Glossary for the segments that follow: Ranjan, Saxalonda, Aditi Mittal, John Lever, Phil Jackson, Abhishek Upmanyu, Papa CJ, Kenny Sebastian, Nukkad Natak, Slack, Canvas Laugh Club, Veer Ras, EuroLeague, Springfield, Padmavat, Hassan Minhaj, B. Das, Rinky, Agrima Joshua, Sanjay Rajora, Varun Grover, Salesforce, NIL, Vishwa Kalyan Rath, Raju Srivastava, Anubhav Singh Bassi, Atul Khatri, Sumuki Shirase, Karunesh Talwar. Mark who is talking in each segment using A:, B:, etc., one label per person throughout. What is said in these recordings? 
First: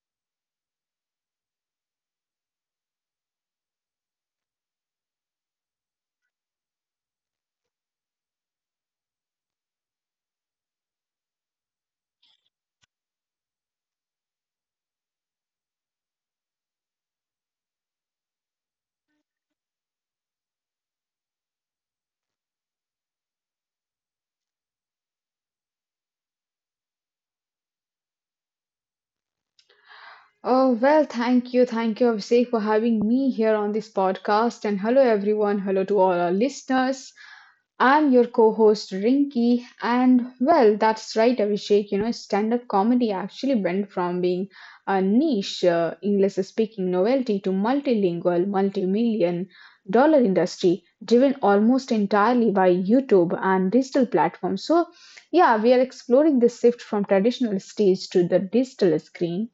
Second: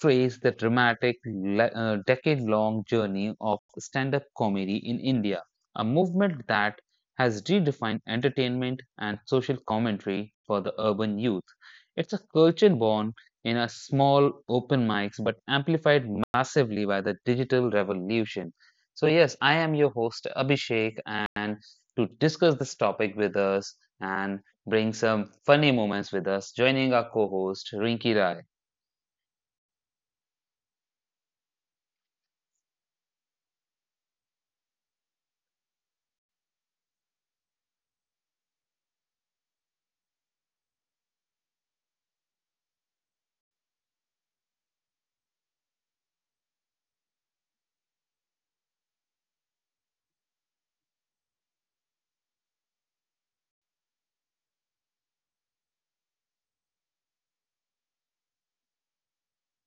A: trace the dramatic, decade long journey of stand up comedy in India, a movement that has redefined entertainment and social commentary for the urban youth. It's a culture born in a small open mics but amplified massively by the digital revolution. So, yes, I am your host, Abhishek, and to discuss this topic with us and bring some funny moments with us, joining our co host, Rinki Rai.
B: Oh, well, thank you. Thank you, Abhishek, for having me here on this podcast. And hello, everyone. Hello to all our listeners. I'm your co host, Rinky. And well, that's right, Abhishek. You know, stand up comedy actually went from being a niche English speaking novelty to multilingual, multi million dollar industry driven almost entirely by YouTube and digital platforms. So, yeah, we are exploring this shift from traditional stage to the digital screen.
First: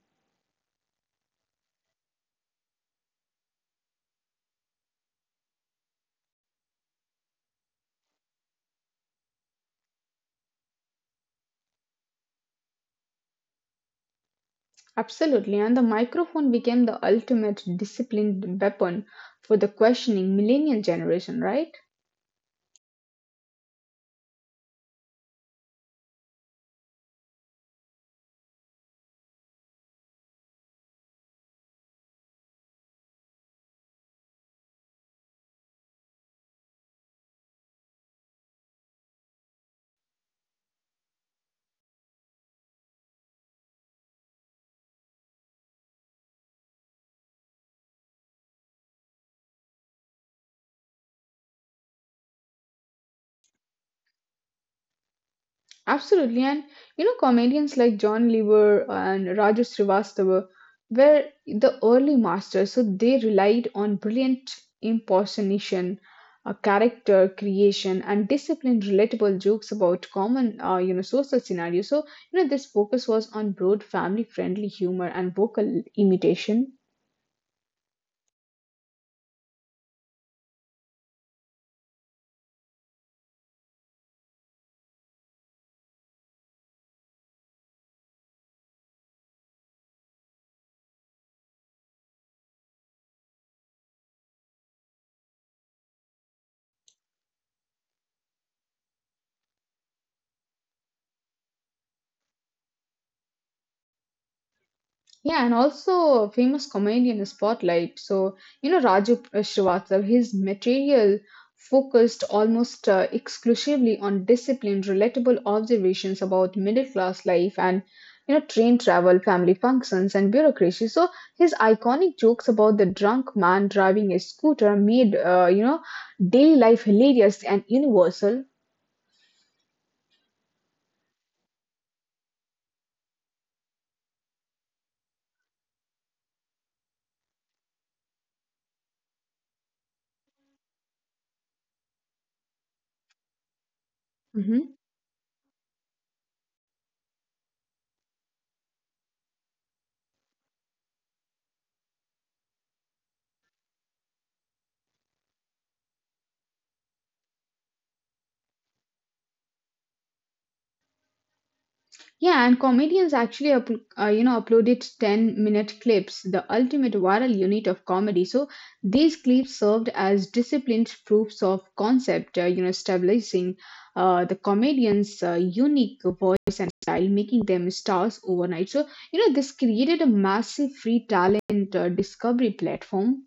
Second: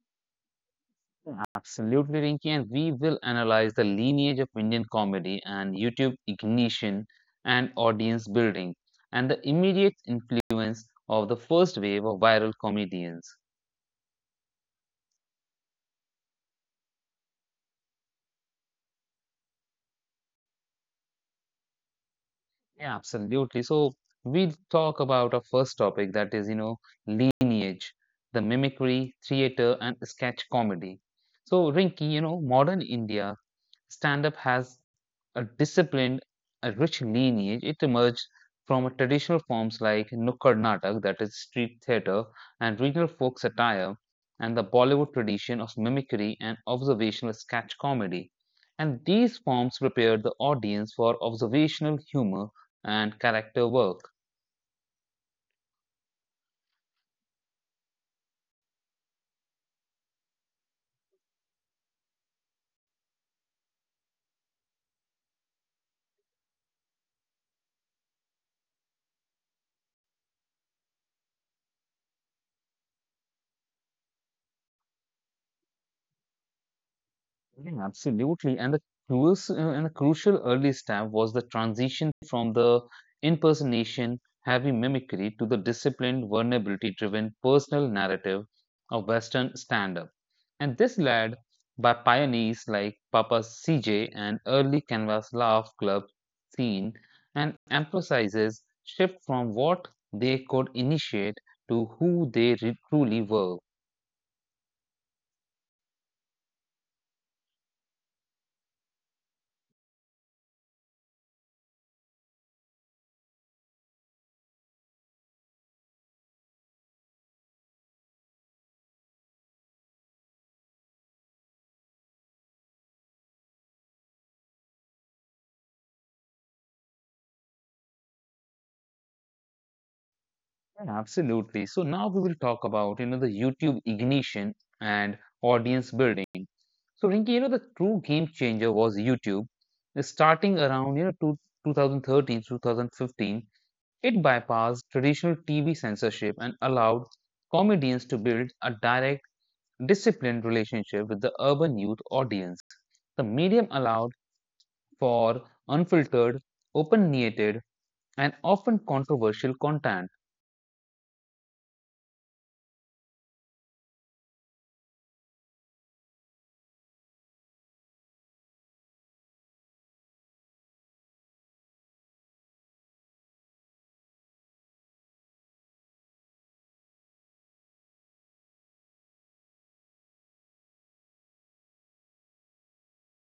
A: Absolutely, Rinki, and we will analyze the lineage of Indian comedy and YouTube ignition and audience building and the immediate influence of the first wave of viral comedians.
B: Absolutely, and the microphone became the ultimate disciplined weapon for the questioning millennial generation, right?
A: Yeah, absolutely. So we'll talk about our first topic, that is, you know, lineage, the mimicry, theater, and sketch comedy. So, Rinki, you know, modern India stand-up has a disciplined, a rich lineage. It emerged from traditional forms like Nukkad Natak, that is street theatre, and regional folk satire, and the Bollywood tradition of mimicry and observational sketch comedy. And these forms prepared the audience for observational humor and character work.
B: Absolutely, and you know, comedians like John Lever and Raju Srivastava were the early masters, so they relied on brilliant impersonation, character creation, and disciplined, relatable jokes about common, you know, social scenarios. So, you know, this focus was on broad, family-friendly humor and vocal imitation.
A: Yeah, absolutely. And the crucial early step was the transition from the impersonation heavy mimicry to the disciplined vulnerability driven personal narrative of Western stand up. And this led by pioneers like Papa CJ and early Canvas Laugh Club scene and emphasizes shift from what they could initiate to who they truly were.
B: Yeah, and also a famous comedian in the spotlight. So, you know, Raju Srivastav, his material focused almost exclusively on disciplined, relatable observations about middle class life and, you know, train travel, family functions, and bureaucracy. So, his iconic jokes about the drunk man driving a scooter made, you know, daily life hilarious and universal.
A: Yeah, absolutely. So now we will talk about, you know, the YouTube ignition and audience building. So Rinki, you know, the true game changer was YouTube. Starting around, you know, 2013, 2015, it
B: Mm-hmm.
A: bypassed traditional TV censorship and allowed comedians to build a direct, disciplined relationship with the urban youth audience. The medium allowed for unfiltered, opinionated, and often controversial content.
B: Yeah, and comedians actually you know uploaded 10-minute clips, the ultimate viral unit of comedy. So these clips served as disciplined proofs of concept, you know, stabilizing the comedian's unique voice and style, making them stars overnight. So you know this created a massive free talent discovery platform.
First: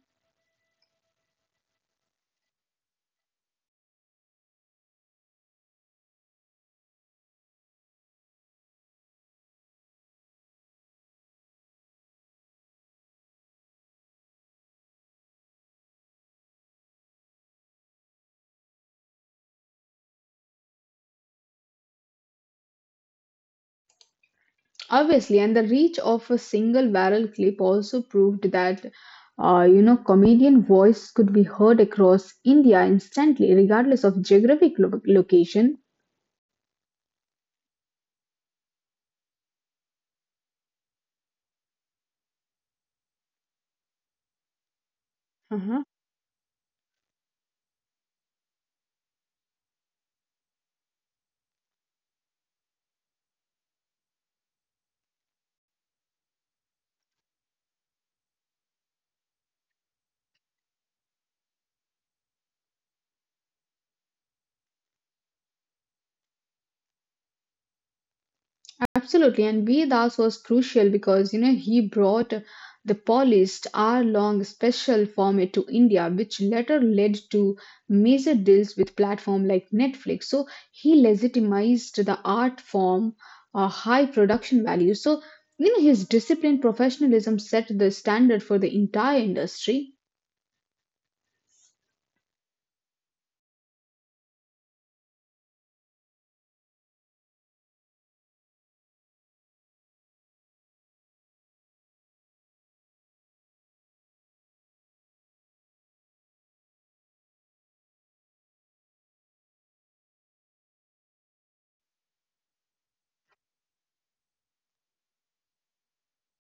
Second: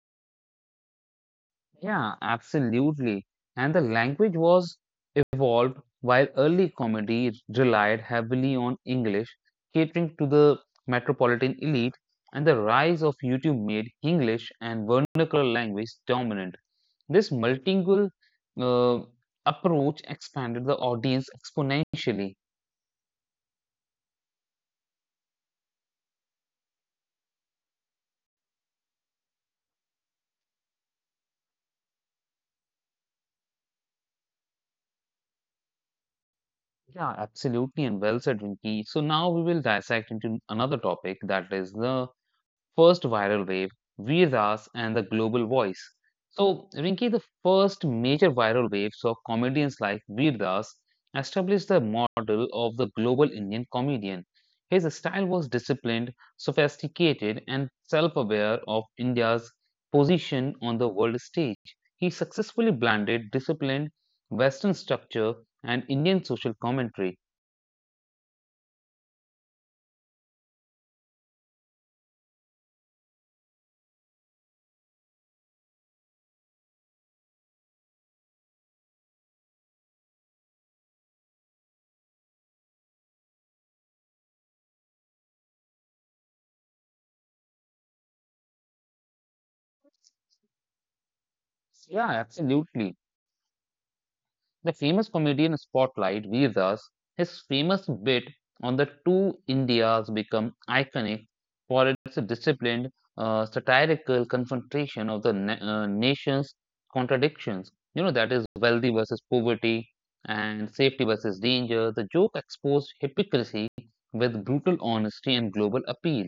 A: Yeah, absolutely. And the language was evolved while early comedy relied heavily on English, catering to the metropolitan elite, and the rise of YouTube made English and vernacular language dominant. This multilingual uh, approach expanded the audience exponentially.
B: Obviously, and the reach of a single viral clip also proved that you know comedian voice could be heard across India instantly, regardless of geographic location.
A: Yeah, absolutely, and well said, Rinki. So now we will dissect into another topic, that is the first viral wave, Veer Ras and the Global Voice. So, Rinki, the first major viral waves of comedians like Veer Ras established the model of the global Indian comedian. His style was disciplined, sophisticated, and self aware of India's position on the world stage. He successfully blended disciplined Western structure, and Indian social commentary.
B: Absolutely, and B. Das was crucial because you know he brought the polished hour-long special format to India, which later led to major deals with platform like Netflix. So he legitimized the art form, high production value. So you know his disciplined professionalism set the standard for the entire industry.
A: Yeah, absolutely. The famous comedian spotlight gives us his famous bit on the two Indias become iconic for its disciplined, satirical confrontation of the nation's contradictions. You know, that is wealthy versus poverty and safety versus danger. The joke exposed hypocrisy with brutal honesty and global appeal.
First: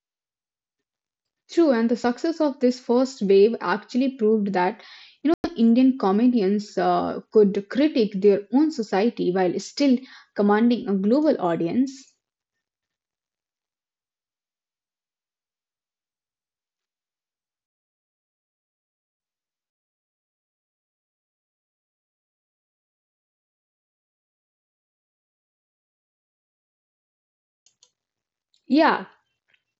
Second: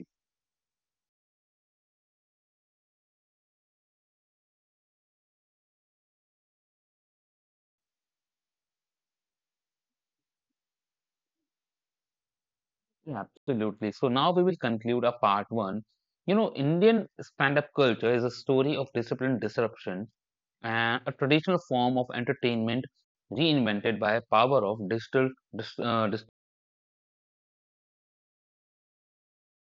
B: True, and the success of this first wave actually proved that you know Indian comedians could critique their own society while still commanding a global audience.
A: Yeah, absolutely. So now we will conclude our part one. You know, Indian stand up culture is a story of disciplined disruption, a traditional form of entertainment reinvented by a power of digital dis- uh, dis-
B: Yeah,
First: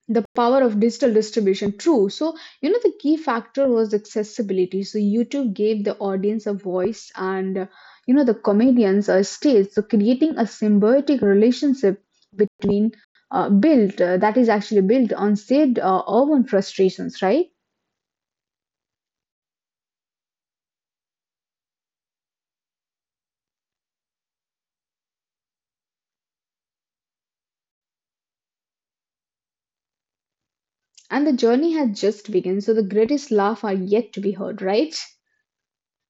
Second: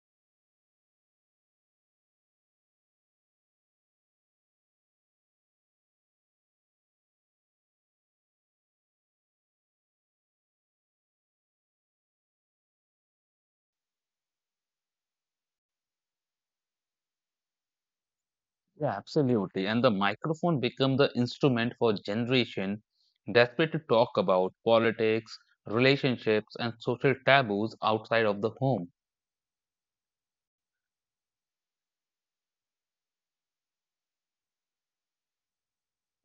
B: the power of digital distribution. True. So you know the key factor was accessibility. So YouTube gave the audience a voice, and you know the comedians a stage. So creating a symbiotic relationship between built that is actually built on said urban frustrations, right?
A: yeah, absolutely, and the microphone became the instrument for generation desperate to talk about politics, relationships, and social taboos outside of the home.
B: And the journey has just begun, so the greatest laugh are yet to be heard, right?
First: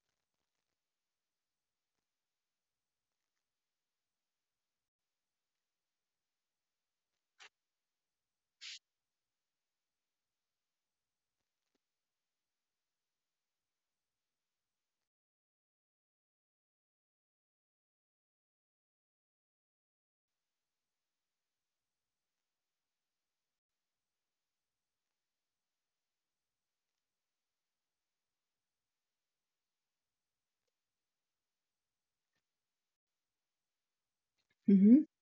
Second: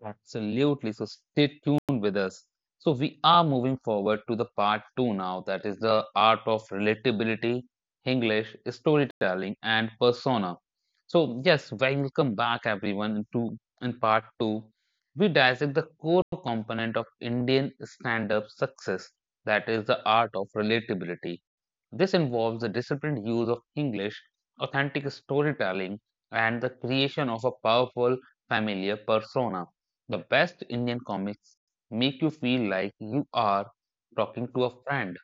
A: Absolutely. So stay tuned with us. So we are moving forward to the part two now, that is the art of relatability, English, storytelling, and persona. So yes, welcome back everyone to in part two. We dissect the core component of Indian stand-up success, that is the art of relatability. This involves the disciplined use of English, authentic storytelling, and the creation of a powerful familiar persona. The best Indian comics make you feel like you are talking to a
B: hmm
A: friend.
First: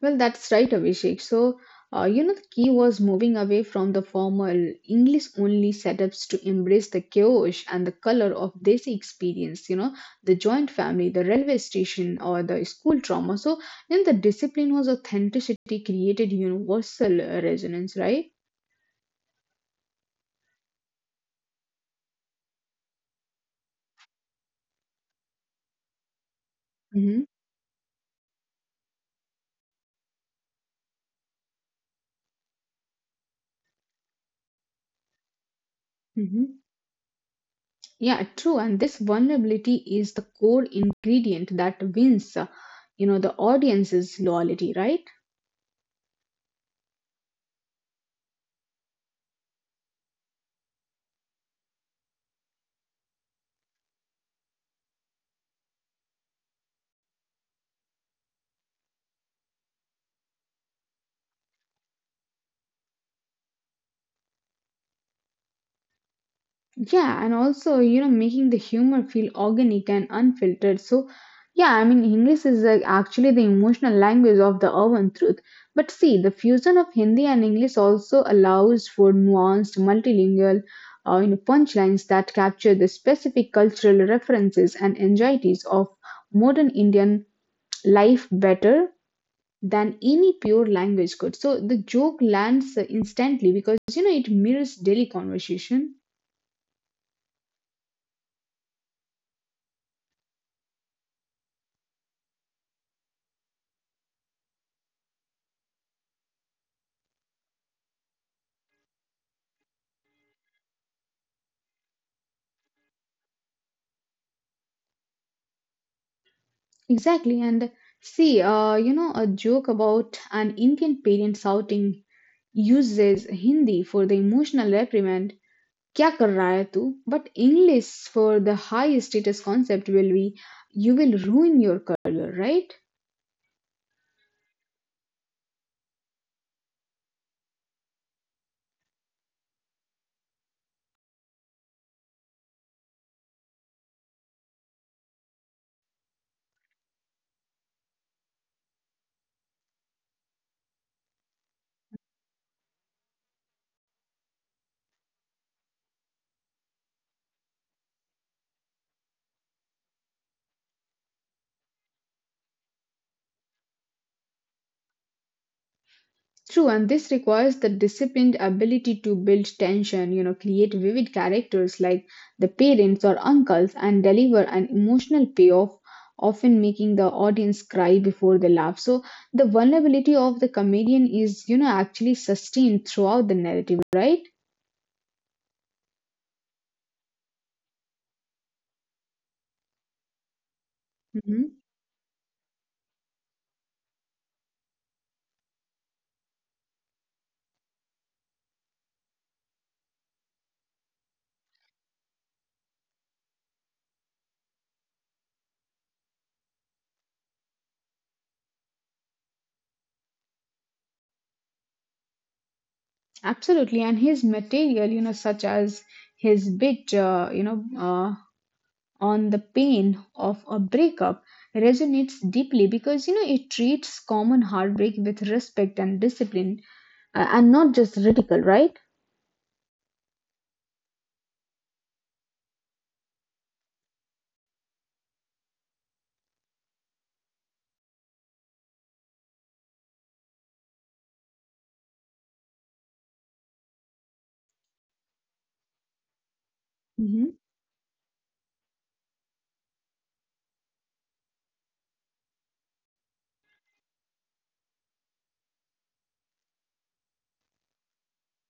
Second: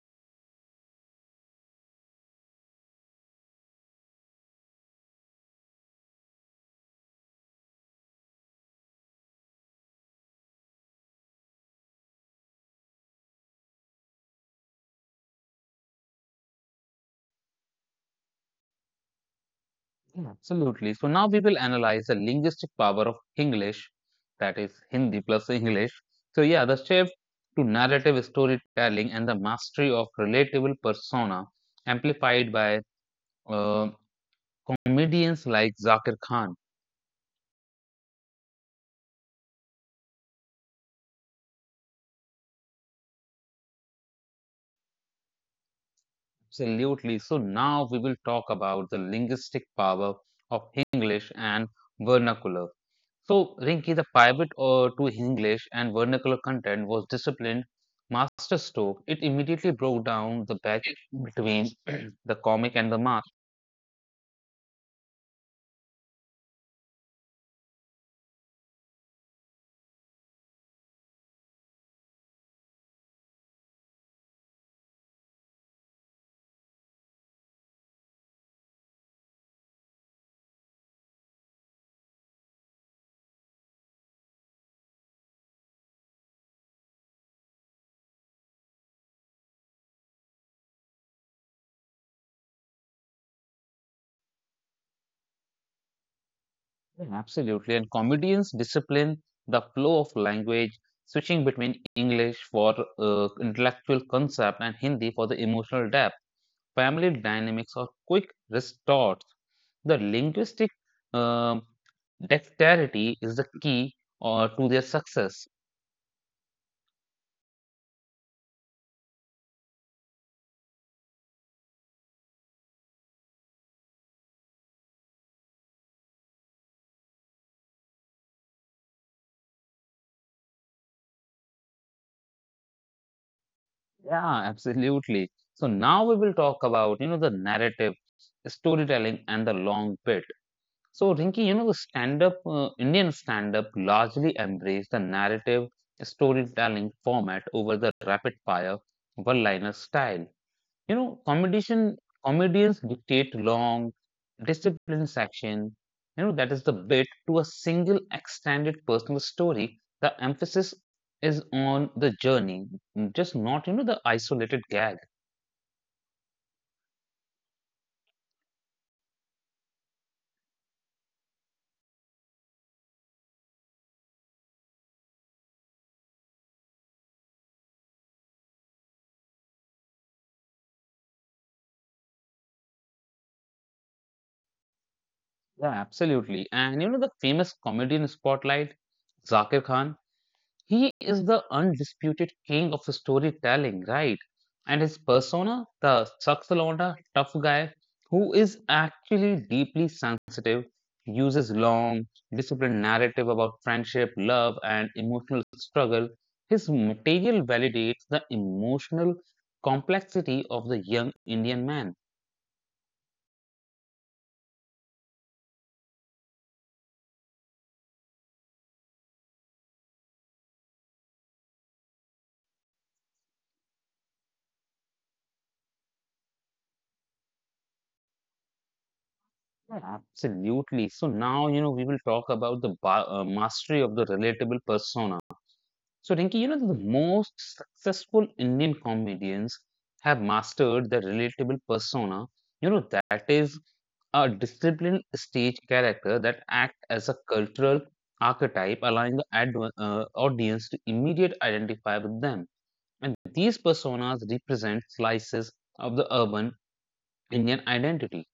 B: Well, that's right, Abhishek. So, you know, the key was moving away from the formal English only setups to embrace the chaos and the color of Desi experience, you know, the joint family, the railway station, or the school trauma. So, then the discipline was authenticity created universal resonance, right?
A: Yeah, absolutely. So now we will analyze the linguistic power of English, that is Hindi plus English. So yeah, the shift to narrative storytelling and the mastery of relatable persona amplified by uh, comedians like Zakir
B: Mm-hmm.
A: Khan.
B: Yeah, true. And this vulnerability is the core ingredient that wins, you know, the audience's loyalty, right?
A: Absolutely. So now we will talk about the linguistic power of English and vernacular. So Rinki, the pivot to English and vernacular content was disciplined masterstroke. It immediately broke down the barrier between the comic and the mass.
B: Yeah, and also, you know, making the humor feel organic and unfiltered. So, yeah, I mean, English is actually the emotional language of the urban truth. But see, the fusion of Hindi and English also allows for nuanced, multilingual, you know, punchlines that capture the specific cultural references and anxieties of modern Indian life better than any pure language could. So the joke lands instantly because you know it mirrors daily conversation.
A: Yeah, absolutely. And comedians discipline the flow of language, switching between English for intellectual concept and Hindi for the emotional depth. Family dynamics or quick retorts. The linguistic uh, dexterity is the key or to their success.
B: Exactly, and see, you know, a joke about an Indian parent shouting uses Hindi for the emotional reprimand. "Kya kar raha hai tu?" But English for the high status concept will be you will ruin your career, right?
A: Yeah, absolutely. So now we will talk about, you know, the narrative, storytelling, and the long bit. So Rinki, you know, the stand-up Indian stand-up largely embraced the narrative storytelling format over the rapid-fire one-liner style. You know, competition comedians dictate long, disciplined section. You know, that is the bit to a single extended personal story. The emphasis is on the journey, just not you know the isolated gag.
B: True, and this requires the disciplined ability to build tension, you know, create vivid characters like the parents or uncles, and deliver an emotional payoff, often making the audience cry before they laugh. So, the vulnerability of the comedian is, you know, actually sustained throughout the narrative, right?
A: Yeah, absolutely. And you know the famous comedian spotlight, Zakir Khan. He is the
B: hmm
A: undisputed king of storytelling, right? And his persona, the Saxalonda tough guy, who is actually deeply sensitive, uses long, disciplined narrative about friendship, love, and emotional struggle. His material validates the emotional complexity of the young Indian man.
B: Absolutely, and his material, you know, such as his bit on the pain of a breakup resonates deeply because you know it treats common heartbreak with respect and discipline and not just ridicule, right?
A: Yeah, absolutely. So now, you know, we will talk about the mastery of the relatable persona. So, Rinki, you know, the most successful Indian comedians have mastered the relatable persona. You know, that is a disciplined stage character that acts as
B: Mhm.
A: a cultural archetype, allowing the audience to immediately identify with them. And these personas represent slices of the urban Indian identity.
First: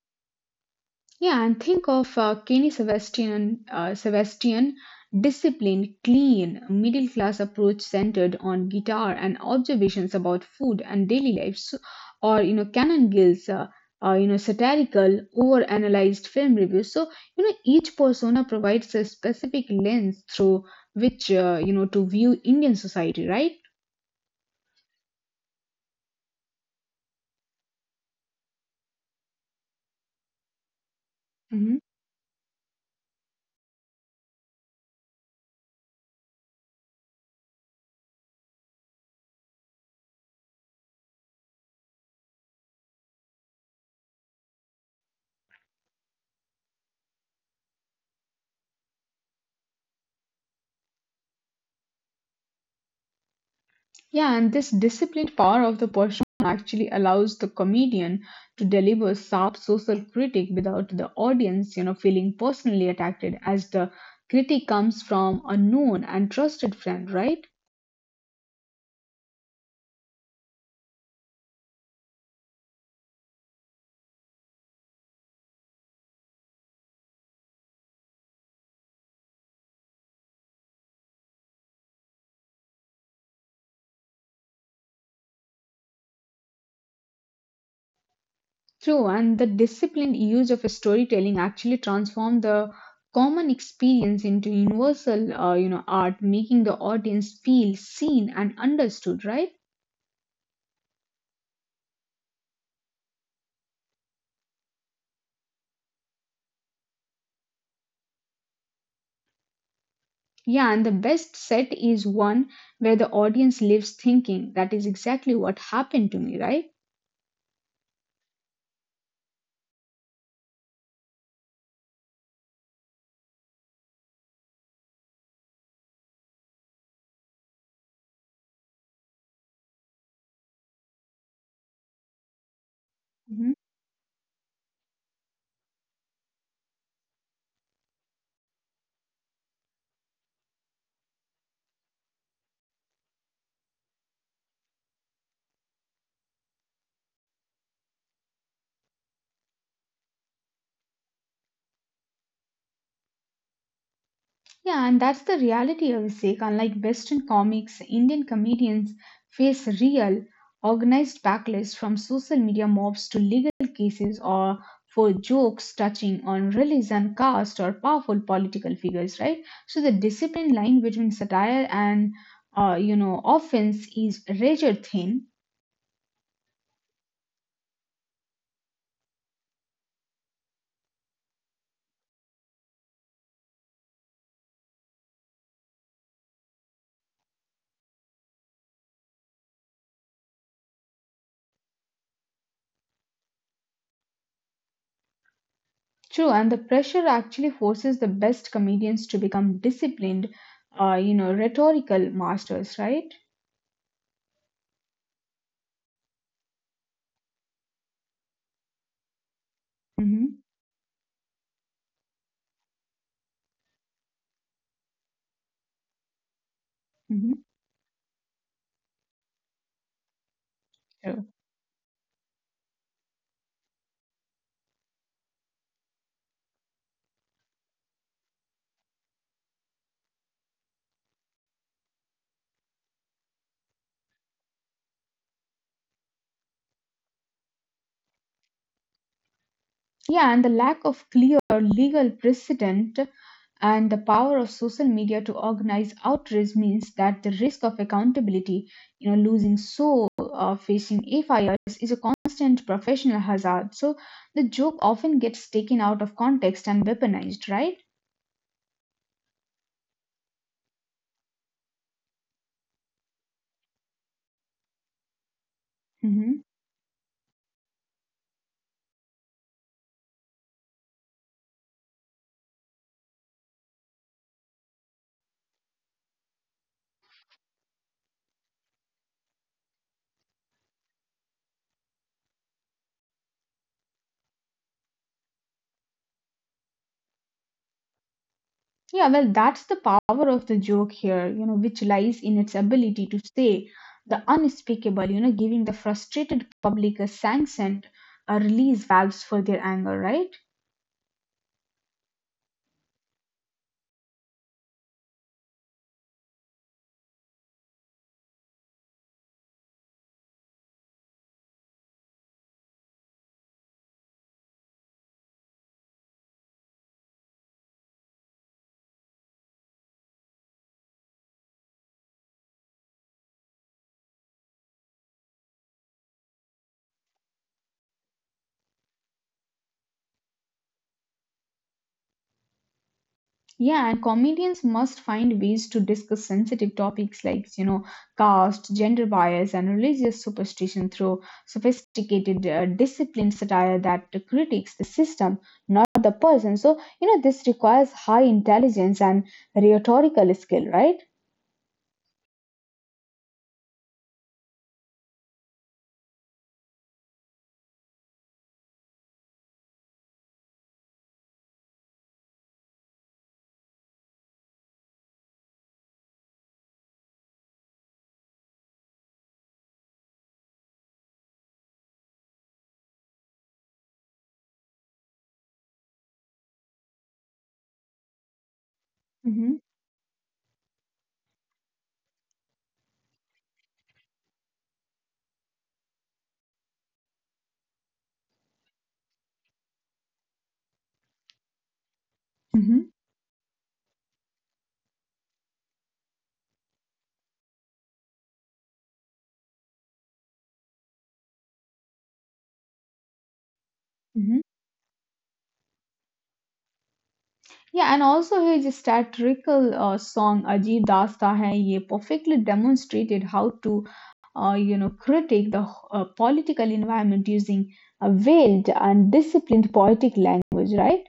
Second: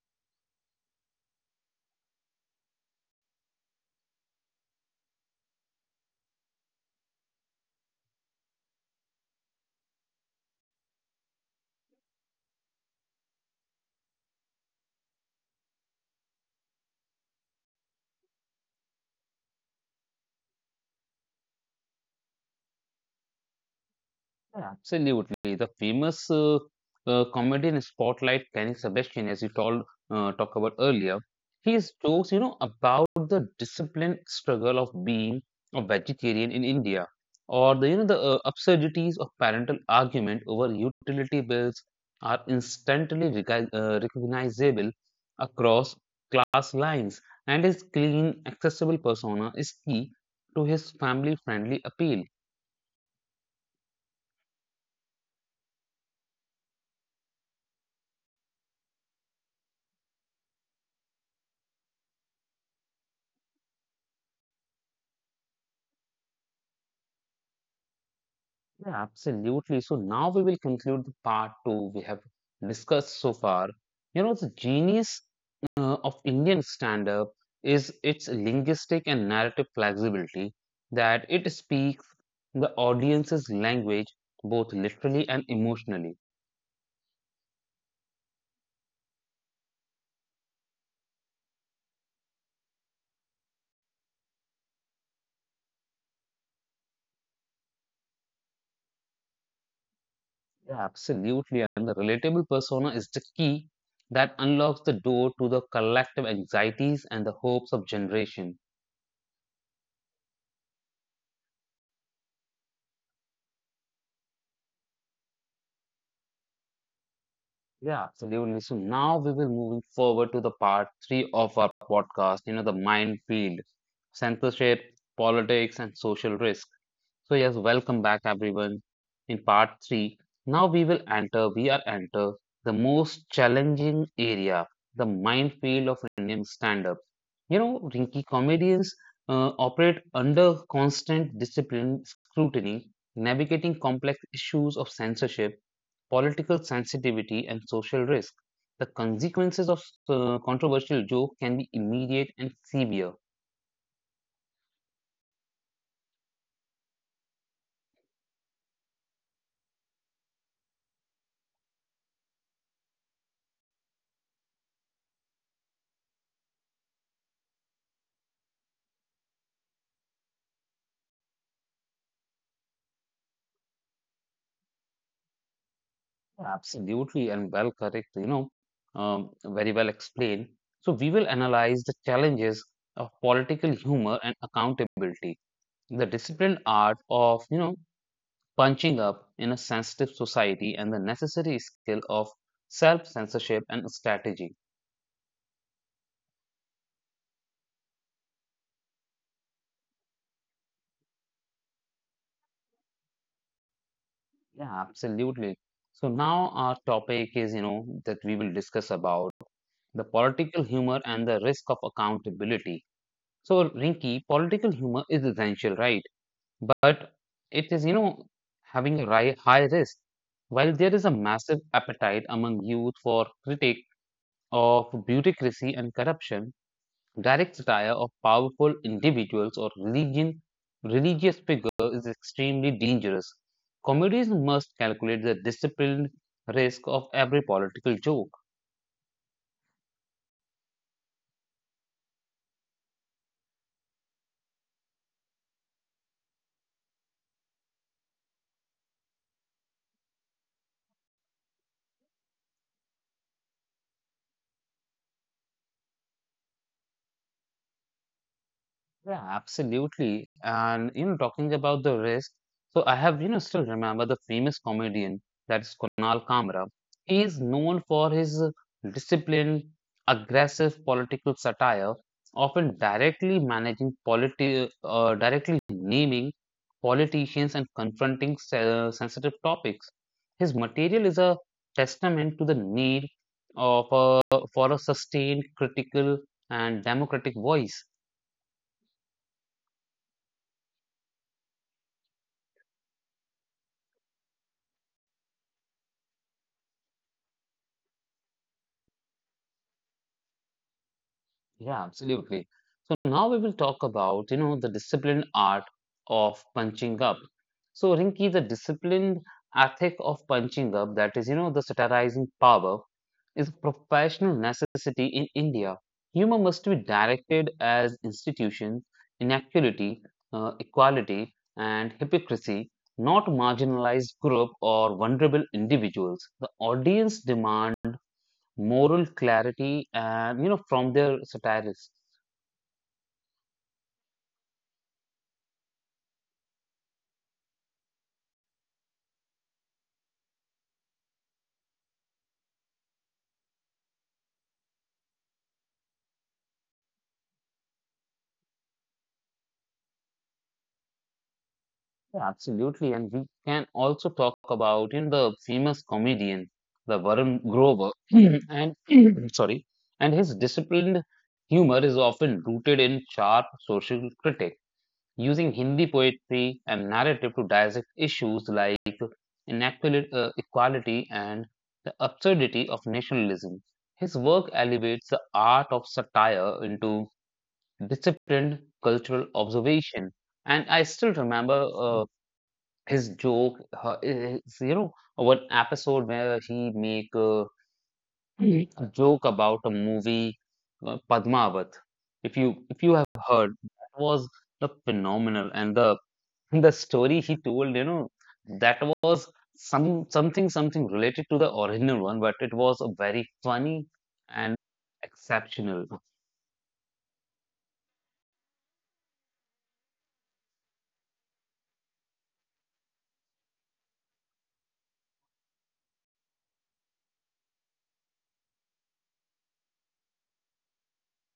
B: Yeah, and think of Sebastian, disciplined, clean, middle class approach centered on guitar and observations about food and daily life. So, or you know, Canon Gill's, you know, satirical, overanalyzed film reviews. So you know, each persona provides a specific lens through which you know to view Indian society, right?
A: Yeah, absolutely. The famous comedian spotlight Kenny Sebastian, as you told, talked about earlier,
B: Mhm.
A: his jokes, you know, about the discipline struggle of being a vegetarian in India, or the, you know, the absurdities of parental argument over utility bills are instantly recognizable across class lines, and his clean, accessible persona is key to his family-friendly appeal.
B: Yeah, and this disciplined power of the persona actually allows the comedian to deliver sharp social critique without the audience, you know, feeling personally attacked as the critique comes from a known and trusted friend, right?
A: Yeah, absolutely. So now we will conclude the part two we have discussed so far. You know, the genius of Indian stand up is its linguistic and narrative flexibility, that it speaks the audience's language both literally and emotionally.
B: True, and the disciplined use of storytelling actually transform the common experience into universal, you know, art, making the audience feel seen and understood, right?
A: Yeah, absolutely. And the relatable persona is the key that unlocks the door to the collective anxieties and the hopes of generation.
B: Yeah, and the best set is one where the audience lives thinking that is exactly what happened to me, right?
A: Yeah, absolutely. So now we will moving forward to the part three of our podcast, you know, the minefield, censorship, politics, and social risk. So yes, welcome back everyone. In part three, now we are enter the most
B: Mhm.
A: challenging area, the minefield of Indian stand-up. You know, Rinky comedians operate under constant discipline, scrutiny, navigating complex issues of censorship, political sensitivity, and social risk. The consequences of controversial joke can be immediate and severe.
B: Yeah, and that's the reality of Sikh. Unlike Western comics, Indian comedians face real, organized backlash from social media mobs to legal cases or for jokes touching on religion, caste, or powerful political figures, right? So the discipline line between satire and, you know, offense is razor thin.
A: Absolutely, and well correct, you know, very well explained. So, we will analyze the challenges of political humor and accountability, the disciplined art of, you know, punching up in a sensitive society, and the necessary skill of self censorship and strategy.
B: True, and the pressure actually forces the best comedians to become disciplined, you know, rhetorical masters, right?
A: Yeah, absolutely. So, now our topic is, you know, that we will discuss about the
B: Mm-hmm.
A: political humor and the risk of accountability. So, Rinky, political humor is essential, right? But
B: Mm-hmm.
A: it is, you know, having a high risk. While there is a massive appetite among youth for critique of bureaucracy and corruption, direct satire of powerful individuals or religion, religious figure is extremely dangerous. Comedies must calculate the disciplined risk of every political joke.
B: Yeah, and the lack of clear legal precedent and the power of social media to organize outrage means that the risk of accountability, you know, losing so or facing FIRs is a constant professional hazard. So the joke often gets taken out of context and weaponized, right?
A: Yeah, absolutely. And you know, talking about the risk, so I have you know still remember the famous comedian, that is Kunal
B: hmm
A: Kamra. He is known for his disciplined, aggressive political satire, often directly naming politicians and confronting sensitive topics. His material is a testament to the need of a, for a sustained, critical, and democratic voice.
B: Yeah, well, that's the power of the joke here, you know, which lies in its ability to say the unspeakable, you know, giving the frustrated public a sanctioned a release valves for their anger, right?
A: Yeah, absolutely. So now we will talk about, you know, the disciplined art of punching up. So Rinki, the disciplined ethic of punching up, that is, you know, the satirizing power, is a professional necessity in India. Humor must be directed as institutions, inequality, equality, and hypocrisy, not marginalized group or vulnerable individuals. The audience demand moral clarity and you know from their satirists.
B: Yeah, and comedians must find ways to discuss sensitive topics like, you know, caste, gender bias, and religious superstition through sophisticated, disciplined satire that critiques the system, not the person. So, you know, this requires high intelligence and rhetorical skill, right?
A: Yeah, absolutely. And we can also talk about in the famous comedian, the Varun Grover, and sorry, and his disciplined humor is often rooted in sharp social critique, using Hindi poetry and narrative to dissect issues like equality and the absurdity of nationalism. His work elevates the art of satire into disciplined cultural
B: hmm
A: observation. And I still remember his joke, it's, you know, one episode where he make Mhm. a joke about a movie, Padmavat. If you
B: hmm
A: have heard, that was the phenomenal and the the story he told, you know, that was some something related to the original one, but it was a very funny and
B: hmm
A: exceptional.
B: Yeah, and also his satirical song Ajib Dasta Hai, ye perfectly demonstrated how to you know, critique the political environment using a veiled and disciplined poetic language, right?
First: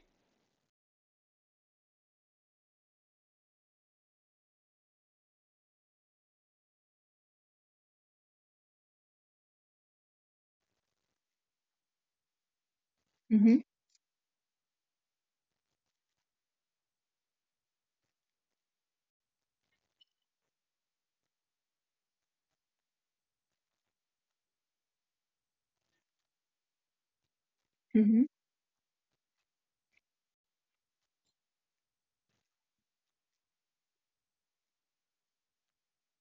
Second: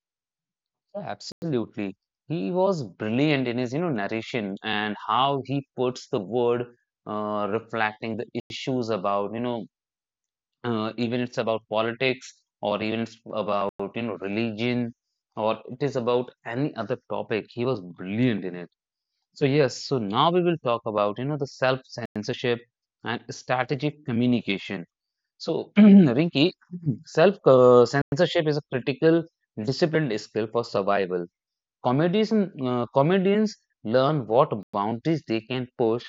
A: Yeah, absolutely. He was brilliant in his, narration and how he puts the word reflecting the issues about, even it's about politics, or even it's
B: hmm
A: about, religion, or it is about any other topic. He was brilliant in it. So yes, now we will talk about, the self-censorship and strategic communication. So, Rinki,
B: hmm
A: self-censorship is a critical disciplined skill for survival. Comedians, comedians learn what boundaries they can push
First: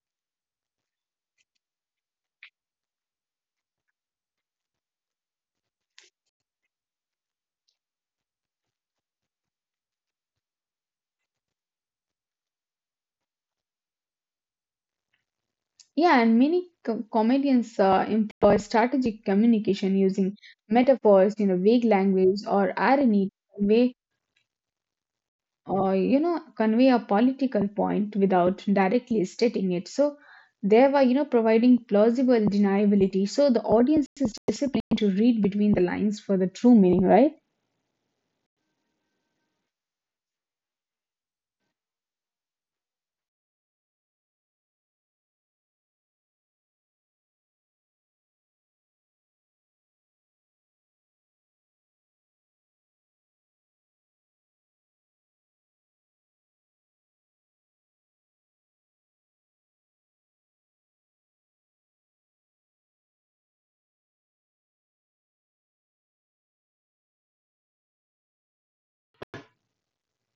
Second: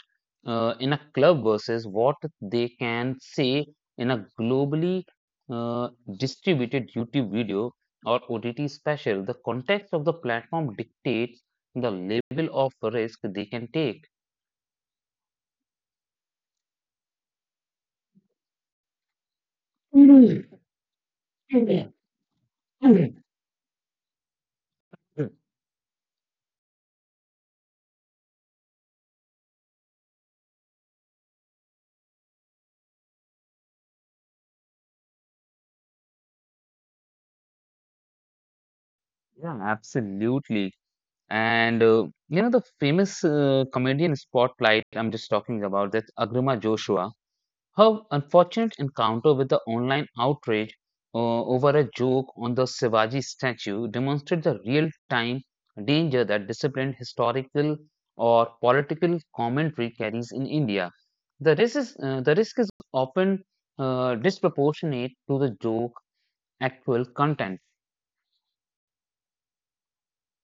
A: in a club versus what they can say in a globally uh, distributed YouTube video or OTT special. The context of the platform dictates the level of risk they can take.
B: Yeah, and many comedians employ strategic communication using metaphors, you know, vague language or irony to convey, or you know, convey a political point without directly stating it. So, thereby, you know, providing plausible deniability, so the audience is disciplined to read between the lines for the true meaning, right?
A: Yeah, absolutely. And you know the famous comedian spotlight I'm just talking about, that's Agrima Joshua. Her unfortunate encounter with the online outrage over a joke on the Shivaji statue demonstrates the real time danger that disciplined historical or political commentary carries in India. The risk is often disproportionate to the joke actual content.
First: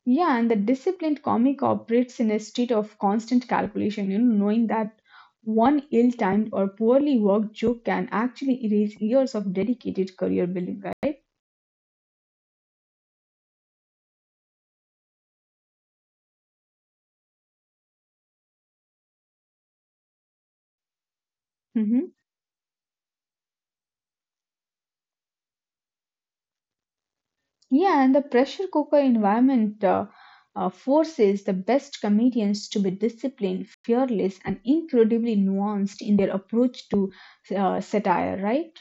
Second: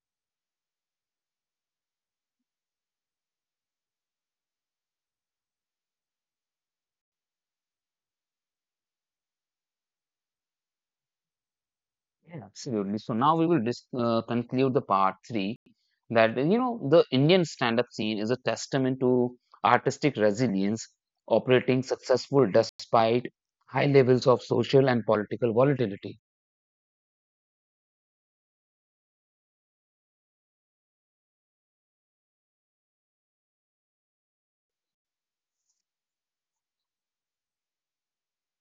B: Yeah, and the disciplined comic operates in a state of constant calculation, you know, knowing that one ill-timed or poorly worked joke can actually erase years of dedicated career building, right?
A: Yeah. Absolutely. So now we will conclude the part three. That the Indian stand-up scene is a testament to artistic resilience, operating
B: hmm
A: successful despite high levels of social and political volatility.
B: Yeah, and the pressure cooker environment forces the best comedians to be disciplined, fearless, and incredibly nuanced in their approach to satire, right?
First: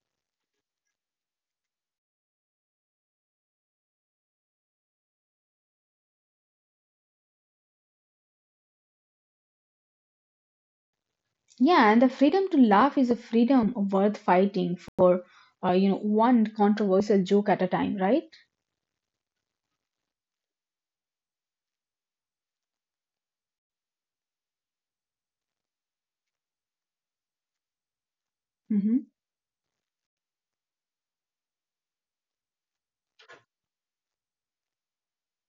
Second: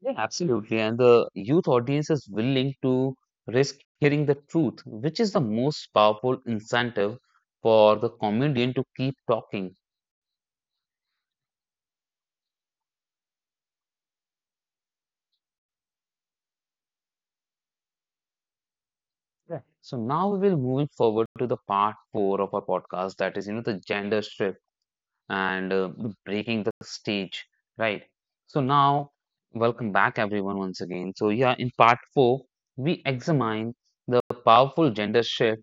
A: Yeah, absolutely. And the youth audience is willing to risk hearing the truth, which is the most powerful incentive for the comedian to keep talking.
B: Yeah, and the freedom to laugh is a freedom worth fighting for, you know, one controversial joke at a time, right?
A: Yeah. So now we will moving forward to the part four of our podcast, that is, the gender shift and breaking the stage, right? So
B: Mhm.
A: now, welcome back everyone once again. So yeah, in part four, we examine the powerful gender shift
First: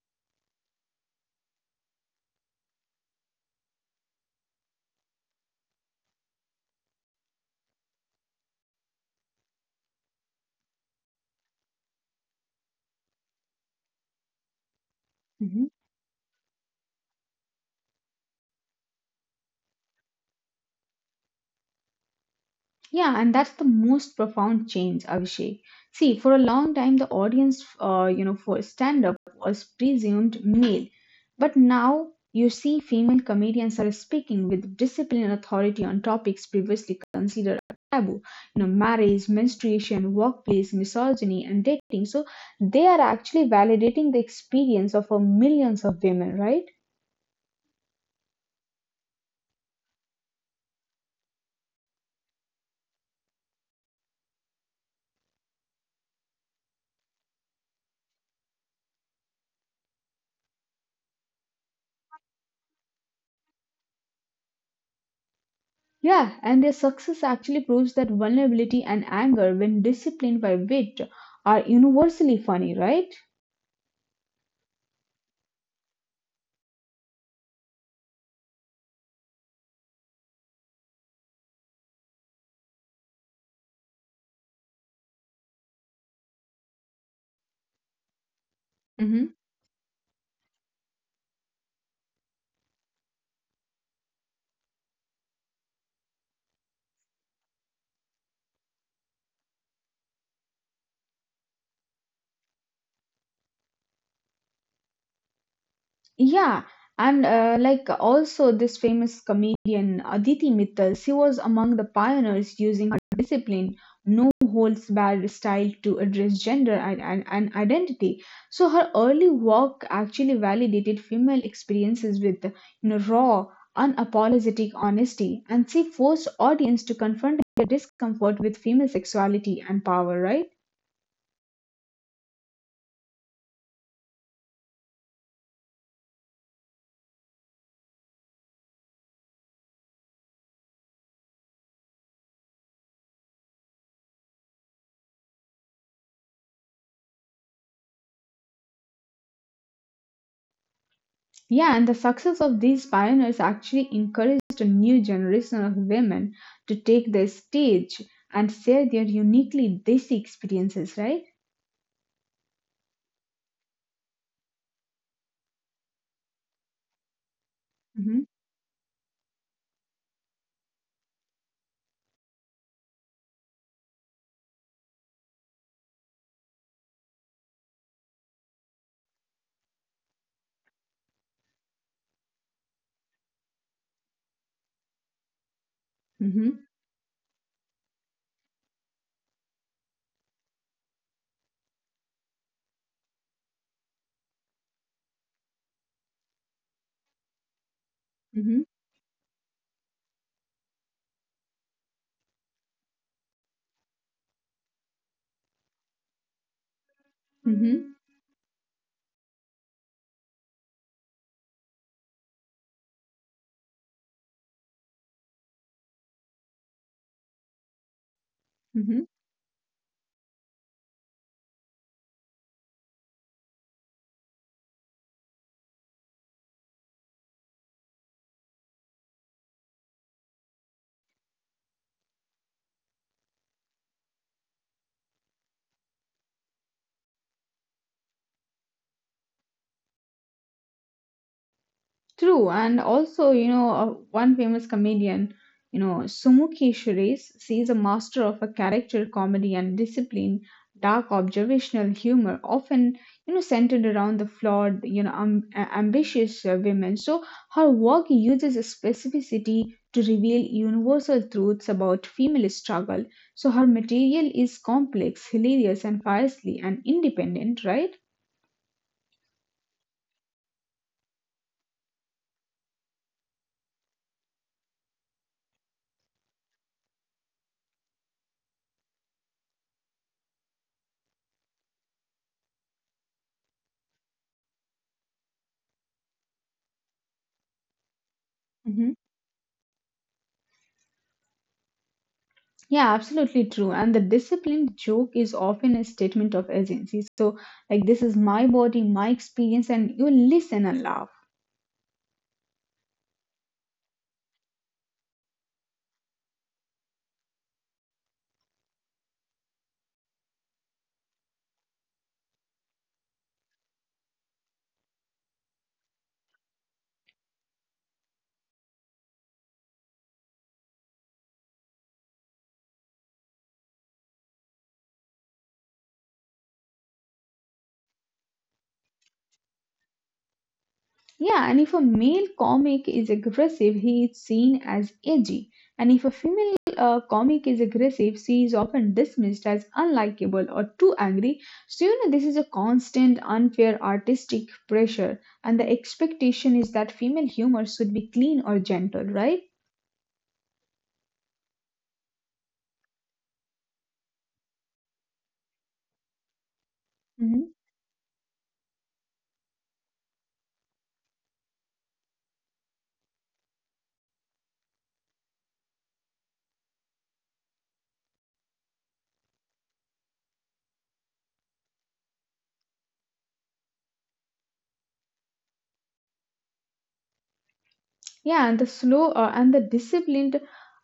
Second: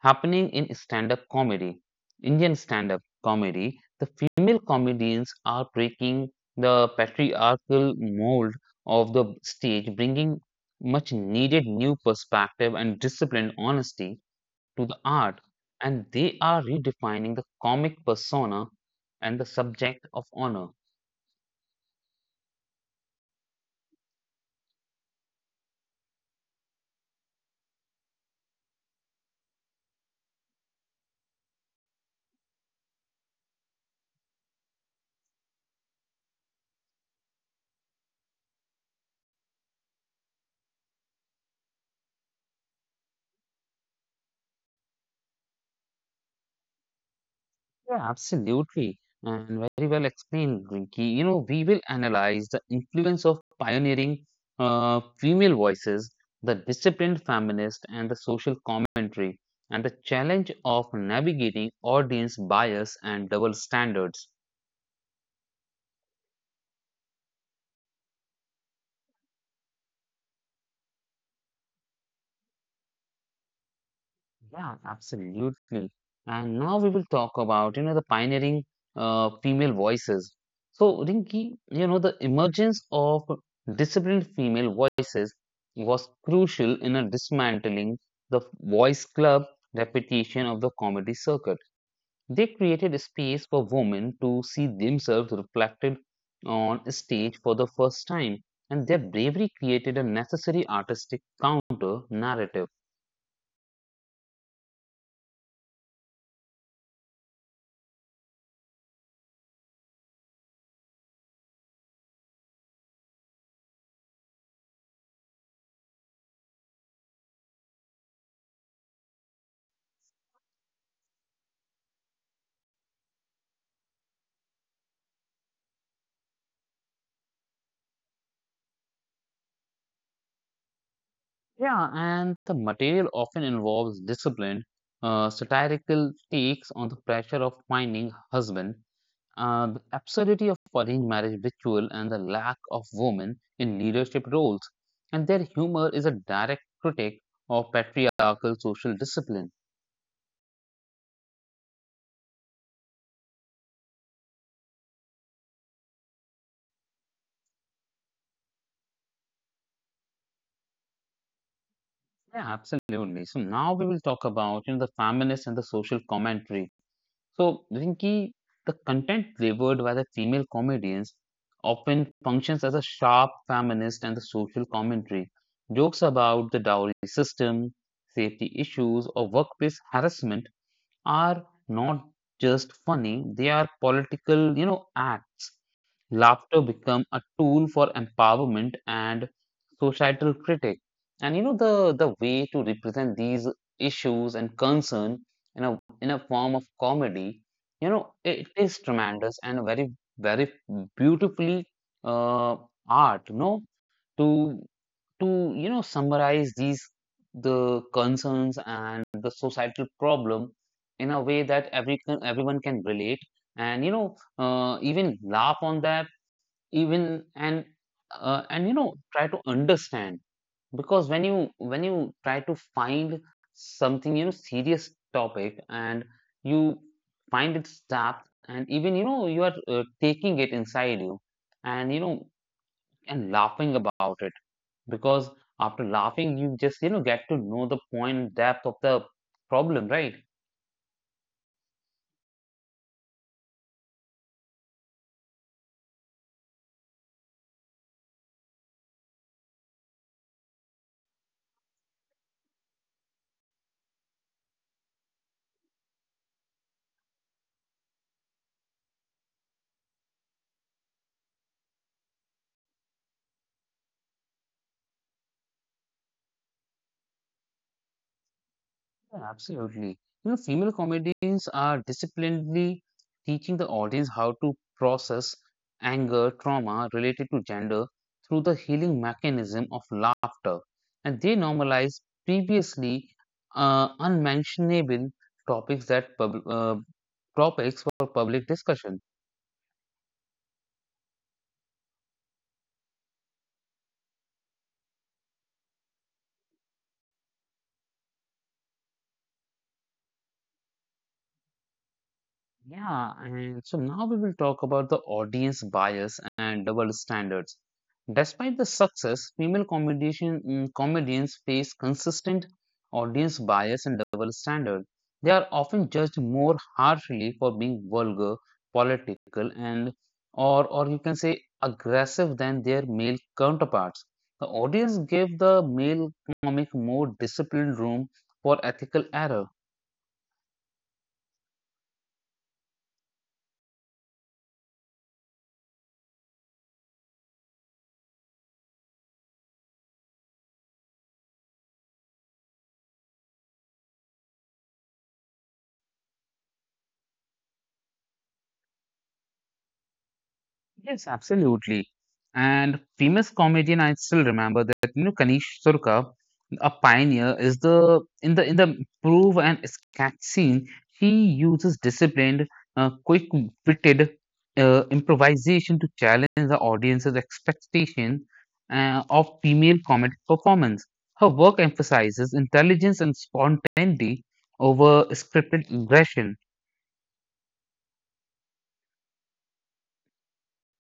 A: happening in stand-up comedy, Indian stand-up comedy. The female comedians are breaking the patriarchal mold of the stage, bringing much needed new perspective and disciplined honesty to the art,
B: Mhm.
A: and they are redefining the comic persona and the subject of honor.
B: Yeah, and that's the most profound change, Abhishek. See, for a long time, the audience, you know, for stand-up was presumed male, but now you see female comedians are speaking with discipline and authority on topics previously considered a taboo. You know, marriage, menstruation, workplace, misogyny, and dating. So they are actually validating the experience of millions of women, right?
A: Yeah, absolutely. And very well explained, Rinki. You know, we will analyze the influence of pioneering female voices, the disciplined feminist, and the social commentary, and the challenge of navigating audience bias and double standards.
B: Yeah, and their success actually proves that vulnerability and anger, when disciplined by wit, are universally funny, right?
A: Yeah, absolutely. And now we will talk about, the pioneering female voices. So, Rinki, you know, the emergence of disciplined female voices was crucial in a dismantling the voice club reputation of the comedy circuit. They created a space for women to see themselves reflected on stage for the first time, and their bravery created a necessary artistic counter narrative.
B: Yeah, and like also this famous comedian Aditi Mittal, she was among the pioneers using her discipline, no holds barred style to address gender and identity. So her early work actually validated female experiences with you know raw, unapologetic honesty, and she forced audience to confront their discomfort with female sexuality and power, right?
A: Yeah, and the material often involves disciplined, satirical takes on the pressure of finding husband, the absurdity of arranged marriage ritual, and the lack of women in leadership roles. And their humor is a direct critic of patriarchal social discipline.
B: Yeah, and the success of these pioneers actually encouraged a new generation of women to take the stage and share their uniquely desi experiences, right?
A: Yeah, absolutely. So now we will talk about, you know, the feminist and the social commentary. So,
B: Mm-hmm,
A: Rinki, the content delivered by the female comedians often functions as a sharp feminist and the social commentary. Jokes about the dowry system, safety issues, or workplace harassment are not just funny, they are political, you know, acts.
B: mm-hmm,
A: Laughter become a tool for empowerment and societal critic. And you know the way to represent these issues and concern in a form of comedy, you know, it
B: mm-hmm,
A: is tremendous and very beautifully uh, art, you know, to to you know summarize these the
B: mm-hmm,
A: concerns and the societal problem in a way that everyone can relate, and you know even laugh on that even, and you
B: mm-hmm.
A: know try to understand, because when you try to find something, you know, serious topic, and you find its depth, and even you know you are taking it inside you, and you know, and laughing about it, because after laughing you just you know get to know the point depth of the problem, right?
B: True, and also, you know, one famous comedian, you know, Sumuki Shirase, she's a master of a character comedy and discipline, dark observational humor, often, you know, centered around the flawed, you know, ambitious women. So her work uses a specificity to reveal universal truths about female struggle. So her material is complex, hilarious, and fiercely and independent, right?
A: Yeah, absolutely. You know, female comedians are disciplinedly teaching the audience how to process anger, trauma related to gender through the healing mechanism of laughter. And they normalize previously unmentionable topics that pub- uh, topics for public
B: Mhm.
A: discussion.
B: Yeah, absolutely true. And the disciplined joke is often a statement of agency. So, like, this is my body, my experience, and you listen and laugh.
A: Yeah, and so now we will talk about the audience bias and double standards. Despite the success, female comedians face consistent audience bias and double standard. They are often judged more harshly for being vulgar, political, and or you can say aggressive than their male counterparts. The audience gave the male comic more disciplined room for ethical error.
B: Yeah, and if a male comic is aggressive, he is seen as edgy. And if a female comic is aggressive, she is often dismissed as unlikable or too angry. So, you know, this is a constant unfair artistic pressure. And the expectation is that female humor should be clean or gentle, right?
A: Yes, absolutely. And famous comedian, I still remember that you know Kanish Surka, a pioneer,
B: Hmm.
A: is the in the prove and sketch scene. She uses disciplined, quick-witted improvisation to challenge the audience's expectation of female comedic performance. Her work emphasizes intelligence and spontaneity over scripted aggression.
B: Yeah, and the slow and the disciplined,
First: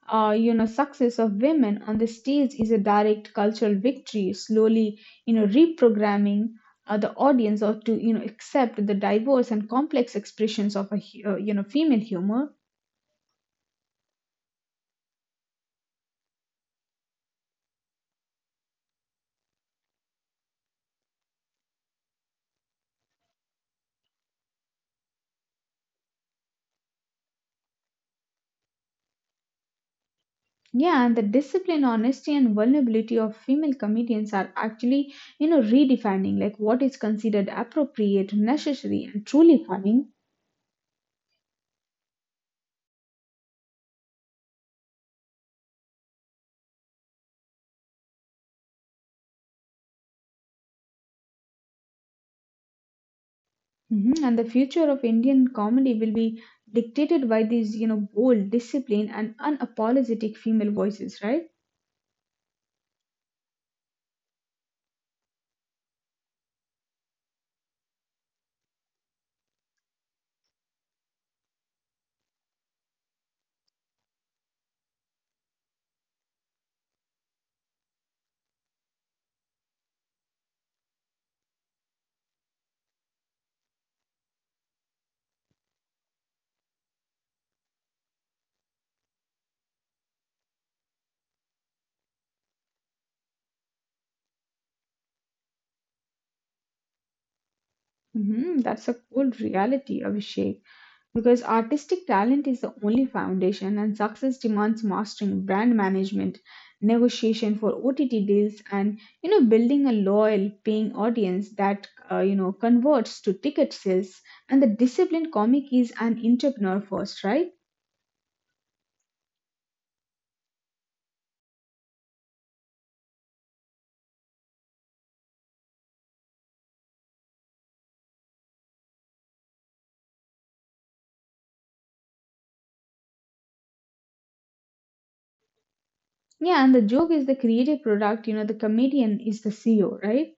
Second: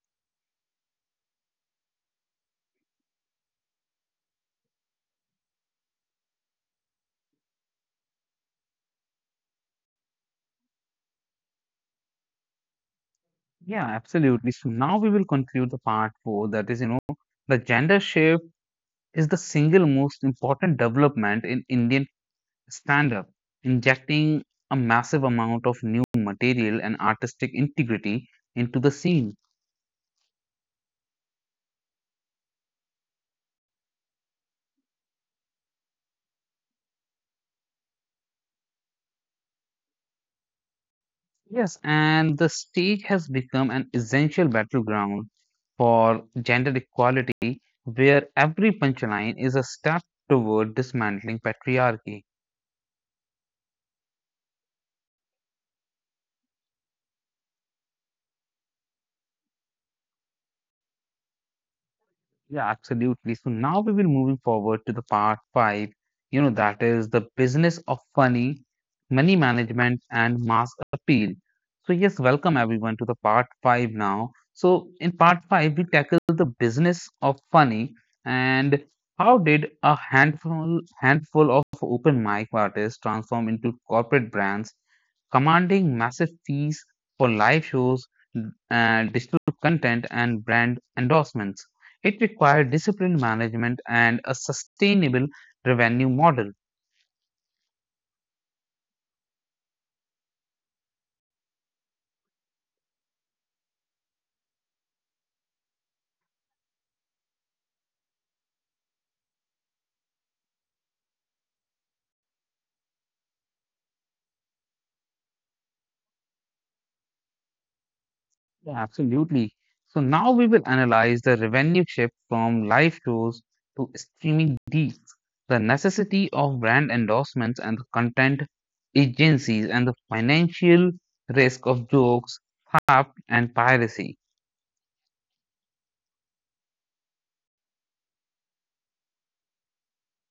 B: success of women on the stage is a direct cultural victory. Slowly, reprogramming the audience or to accept the diverse and complex expressions of a hu- you know female humor.
A: Yeah, absolutely. So now we will conclude the part four, that is, you know, the gender shift is the single most important development in Indian stand up, injecting a massive amount of new material and artistic integrity into the scene.
B: Yeah, and the discipline, honesty, and vulnerability of female comedians are actually redefining like what is considered appropriate, necessary, and truly funny.
A: Yes, and the stage has become an essential battleground for gender equality, where every punchline is a step toward dismantling patriarchy.
B: Mhm. And the future of Indian comedy will be dictated by these, you know, bold, disciplined, and unapologetic female voices, right?
A: Yeah, absolutely. So now we will moving forward to the part five, you know, that is the business of funny, money management and mass appeal. So yes, welcome everyone to the part five now. So in part five, we tackle the business of funny, and how did a handful of open mic artists transform into corporate brands commanding massive fees for live shows, digital content, and brand endorsements. It required disciplined management and a sustainable revenue model.
B: Hmm. That's a cold reality, Abhishek. Because artistic talent is the only foundation, and success demands mastering brand management, negotiation for OTT deals, and you know, building a loyal, paying audience that converts to ticket sales. And the disciplined comic is an entrepreneur first, right?
A: Yeah, absolutely. So now we will analyze the revenue shift from live shows to streaming deals, the necessity of brand endorsements and the content agencies, and the financial risk of jokes, theft, and piracy.
B: Yeah, and the joke is the creative product, you know, the comedian is the CEO, right?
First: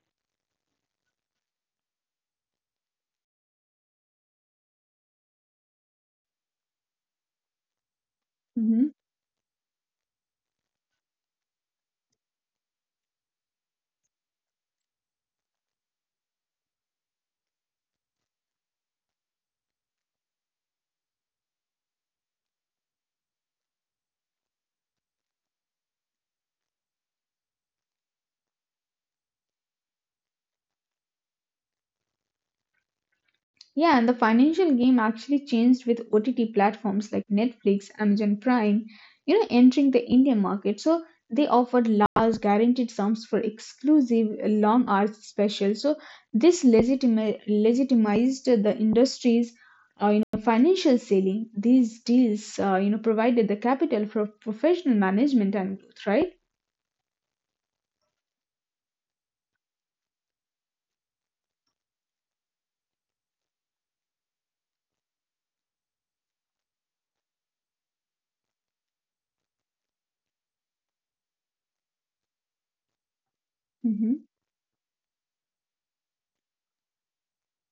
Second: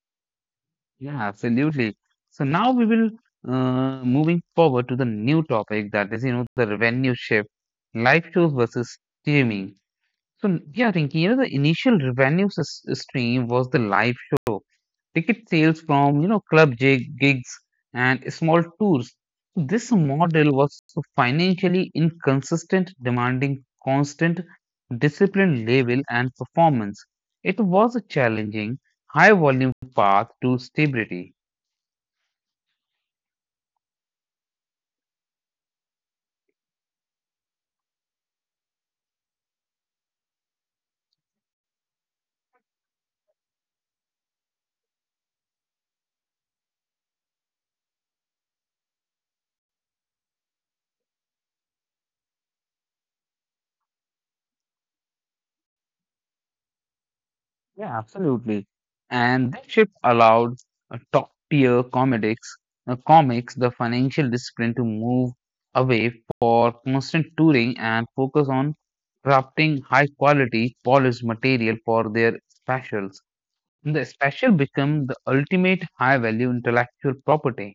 A: Yeah, absolutely. So now we will moving forward to the new topic, that is, you know, the revenue shift, live shows
B: Hmm.
A: versus streaming. Yeah, Rinki, you know the initial revenue stream was the live show, ticket sales from you know gigs and small tours. This model was so financially inconsistent, demanding constant discipline level and performance. It was a challenging, high volume path to stability.
B: Yeah, and the financial game actually changed with OTT platforms like Netflix, Amazon Prime, you know, entering the Indian market. So they offered large guaranteed sums for exclusive long hours specials. So this legitimized the industry's financial selling. These deals, provided the capital for professional management and growth, right?
A: Yeah, absolutely. And this shift allowed uh, top tier comics the financial discipline to move away for constant touring and focus on crafting high quality polished material for their specials. The
B: Hmm.
A: special become the ultimate high value intellectual property.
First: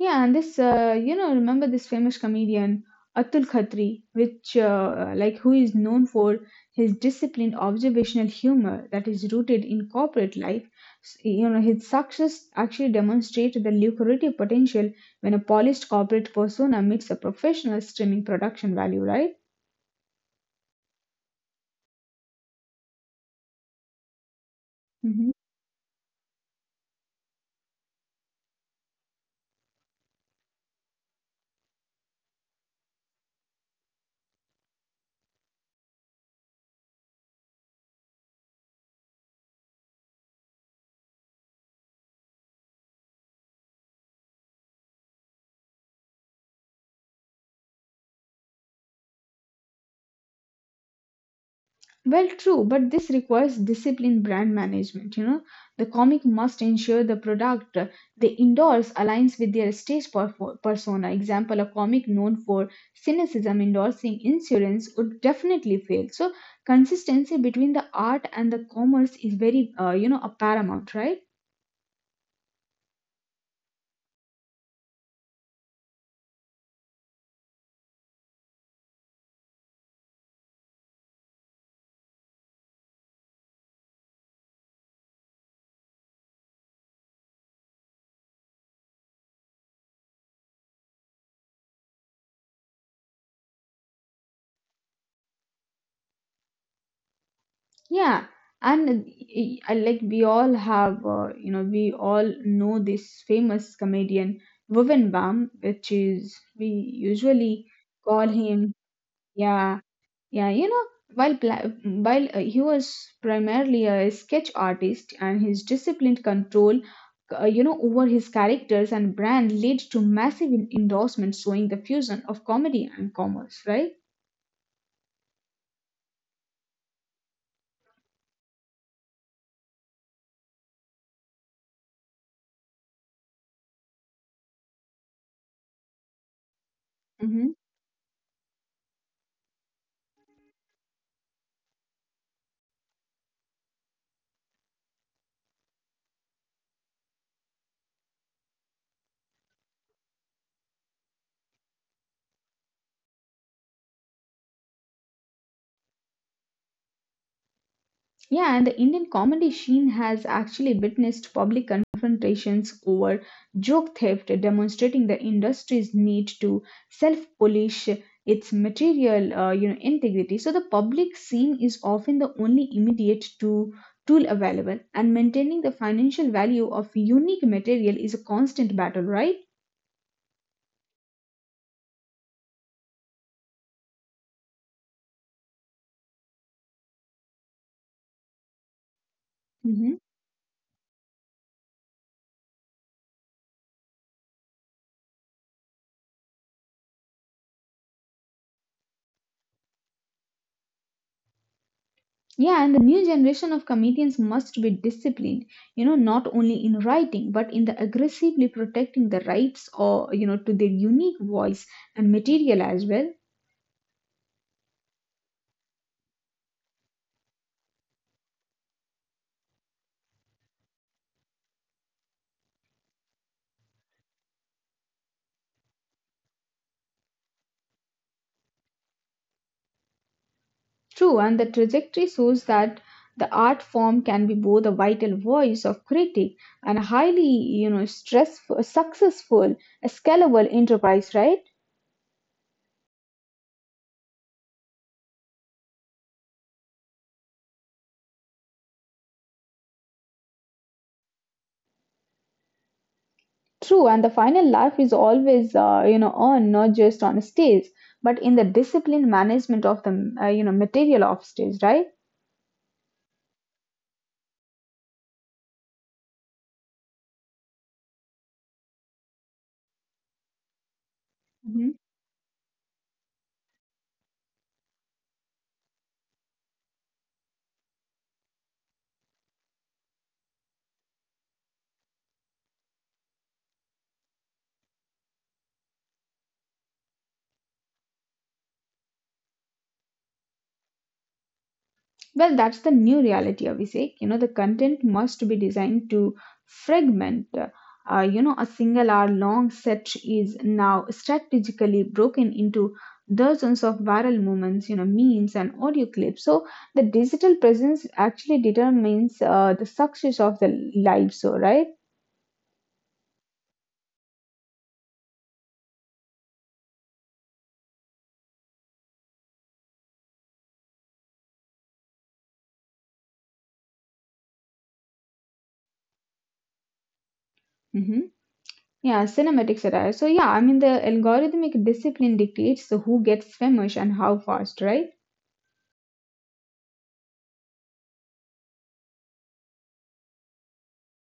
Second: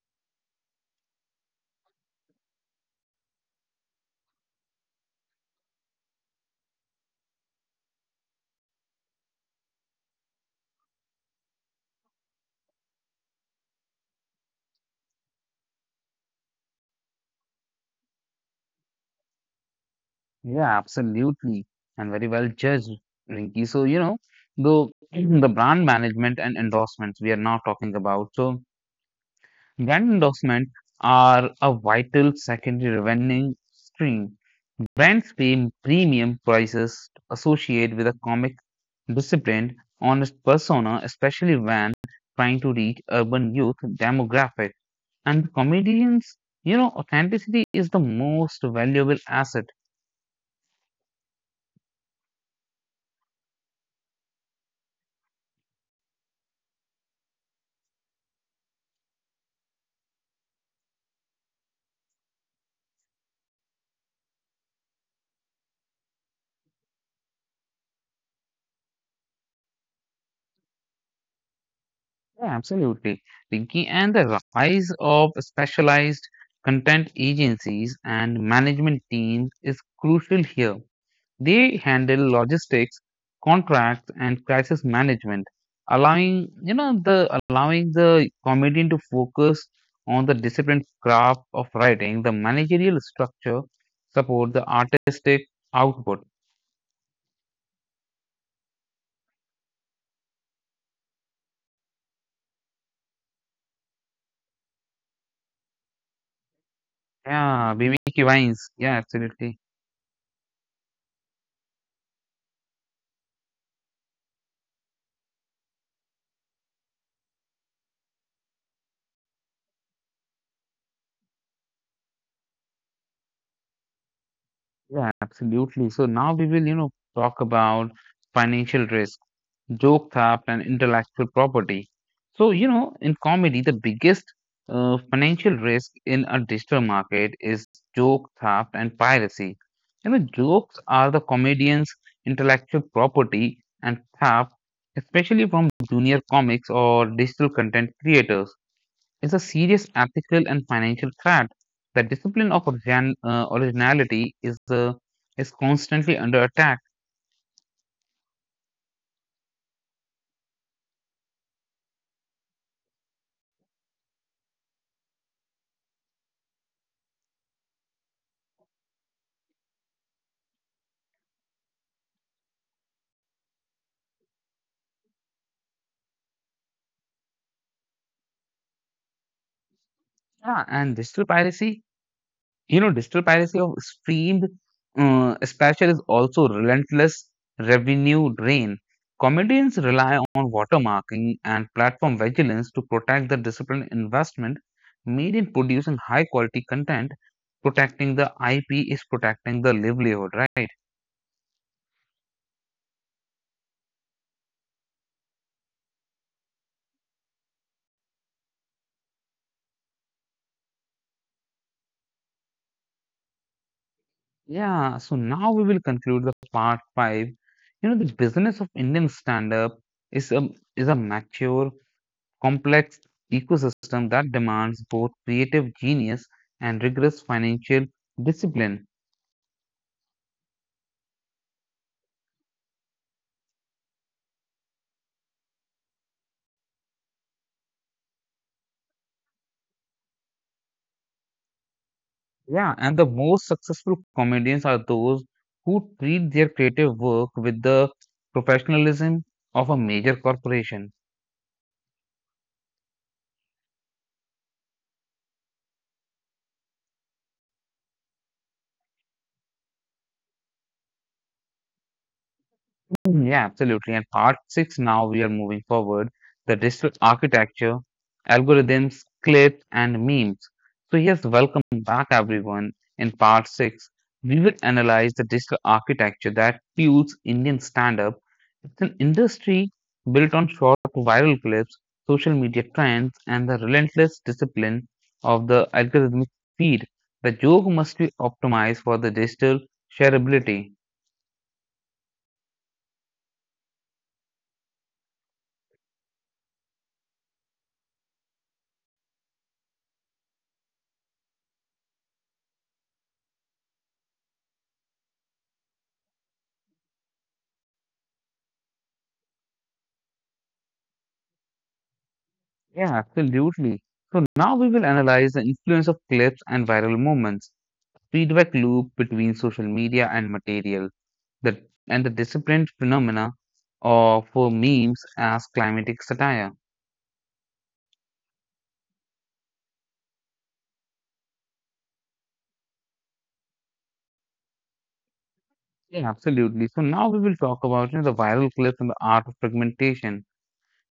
B: Yeah, and this, remember this famous comedian Atul Khatri, which, who is known for his disciplined observational humor that is rooted in corporate life. You know, his success actually demonstrated the lucrative potential when a polished corporate persona meets a professional streaming production value, right?
A: Yeah, absolutely. And very well judged, Rinky. So, you know, the
B: Mm-hmm.
A: the brand management and endorsements we are now talking about. So, brand endorsements are a vital secondary revenue stream. Brands pay premium prices associated with a comic disciplined, honest persona, especially when trying to reach urban youth demographic. And comedians, you know, authenticity is the most valuable asset.
B: Well, true, but this requires disciplined brand management. You know, the comic must ensure the product they endorse aligns with their persona. Example: a comic known for cynicism endorsing insurance would definitely fail. So, consistency between the art and the commerce is very, a paramount, right?
A: Yeah, absolutely. Pinky, and the rise of specialized content agencies and management teams is crucial here. They handle logistics, contracts, and crisis management, allowing the comedian to focus on the disciplined craft of writing. The managerial structure support the artistic output.
B: Yeah, and I like we all have, we all know this famous comedian Bhuvan Bam, which is we usually
A: Yeah,
B: call
A: BBQ
B: him.
A: Vines. Yeah, absolutely.
B: Yeah, yeah, you know, while he was primarily a sketch artist, and his disciplined control, over his characters and brand led to massive endorsements showing the fusion of comedy and commerce, right?
A: Yeah, absolutely. So now we will you know talk about financial risk, joke theft and intellectual property. So, you know, in comedy, the biggest financial risk in a digital market
B: Mm-hmm.
A: is joke theft and piracy. You know, jokes are the comedian's intellectual property, and theft, especially from junior comics or digital content creators, is a serious ethical and financial threat. The discipline of originality is, constantly under attack.
B: Yeah, and the Indian comedy scene has actually witnessed public confrontations over joke theft, demonstrating the industry's need to self-polish its material, integrity. So the public scene is often the only immediate to tool available, and maintaining the financial value of unique material is a constant battle, right?
A: Yeah, and digital piracy, you know, digital piracy of streamed special is also relentless revenue drain. Comedians
B: Mhm.
A: rely on watermarking and platform vigilance to protect the disciplined investment made in producing high quality content. Protecting the IP is protecting the livelihood, right?
B: Yeah, and the new generation of comedians must be disciplined, you know, not only in writing, but in the aggressively protecting the rights or, you know, to their unique voice and material as well.
A: Yeah, so now we will conclude the part five. You know, the business of Indian stand up is a, is a mature complex ecosystem that demands both creative genius and rigorous financial discipline.
B: True, and the trajectory shows that the art form can be both a vital voice of critic and a highly, you know, stressful, successful, a scalable enterprise, right?
A: Yeah, and the most successful comedians are those who treat their creative work with the professionalism of a major corporation.
B: True, and the final laugh is always, on not just on stage, but in the disciplined management of the, material of stage, right?
A: Mm, yeah, absolutely. And part six, now we are moving forward the digital architecture, algorithms, clips, and memes. So, yes,
B: Mhm.
A: welcome back, everyone. In part six, we will analyze the digital architecture that fuels Indian stand up. It's an industry built on short viral clips, social media trends, and the relentless discipline of the algorithmic feed. The joke must be optimized for the digital shareability.
B: Well, that's the new reality, Abhishek. You know, the content must be designed to fragment. A single hour long set is now strategically broken into dozens of viral moments, you know, memes and audio clips. So the digital presence actually determines the success of the live show, right?
A: Yeah, absolutely. So now we will analyze the influence of clips and viral moments, feedback loop between social media and material, the, and the disciplined phenomena of for memes as climatic satire.
B: Yeah, cinematic satire. So yeah, I mean the algorithmic discipline dictates who gets famous and how fast, right?
A: Yeah, absolutely. So now we will talk about, you know, the viral clips and the art of fragmentation.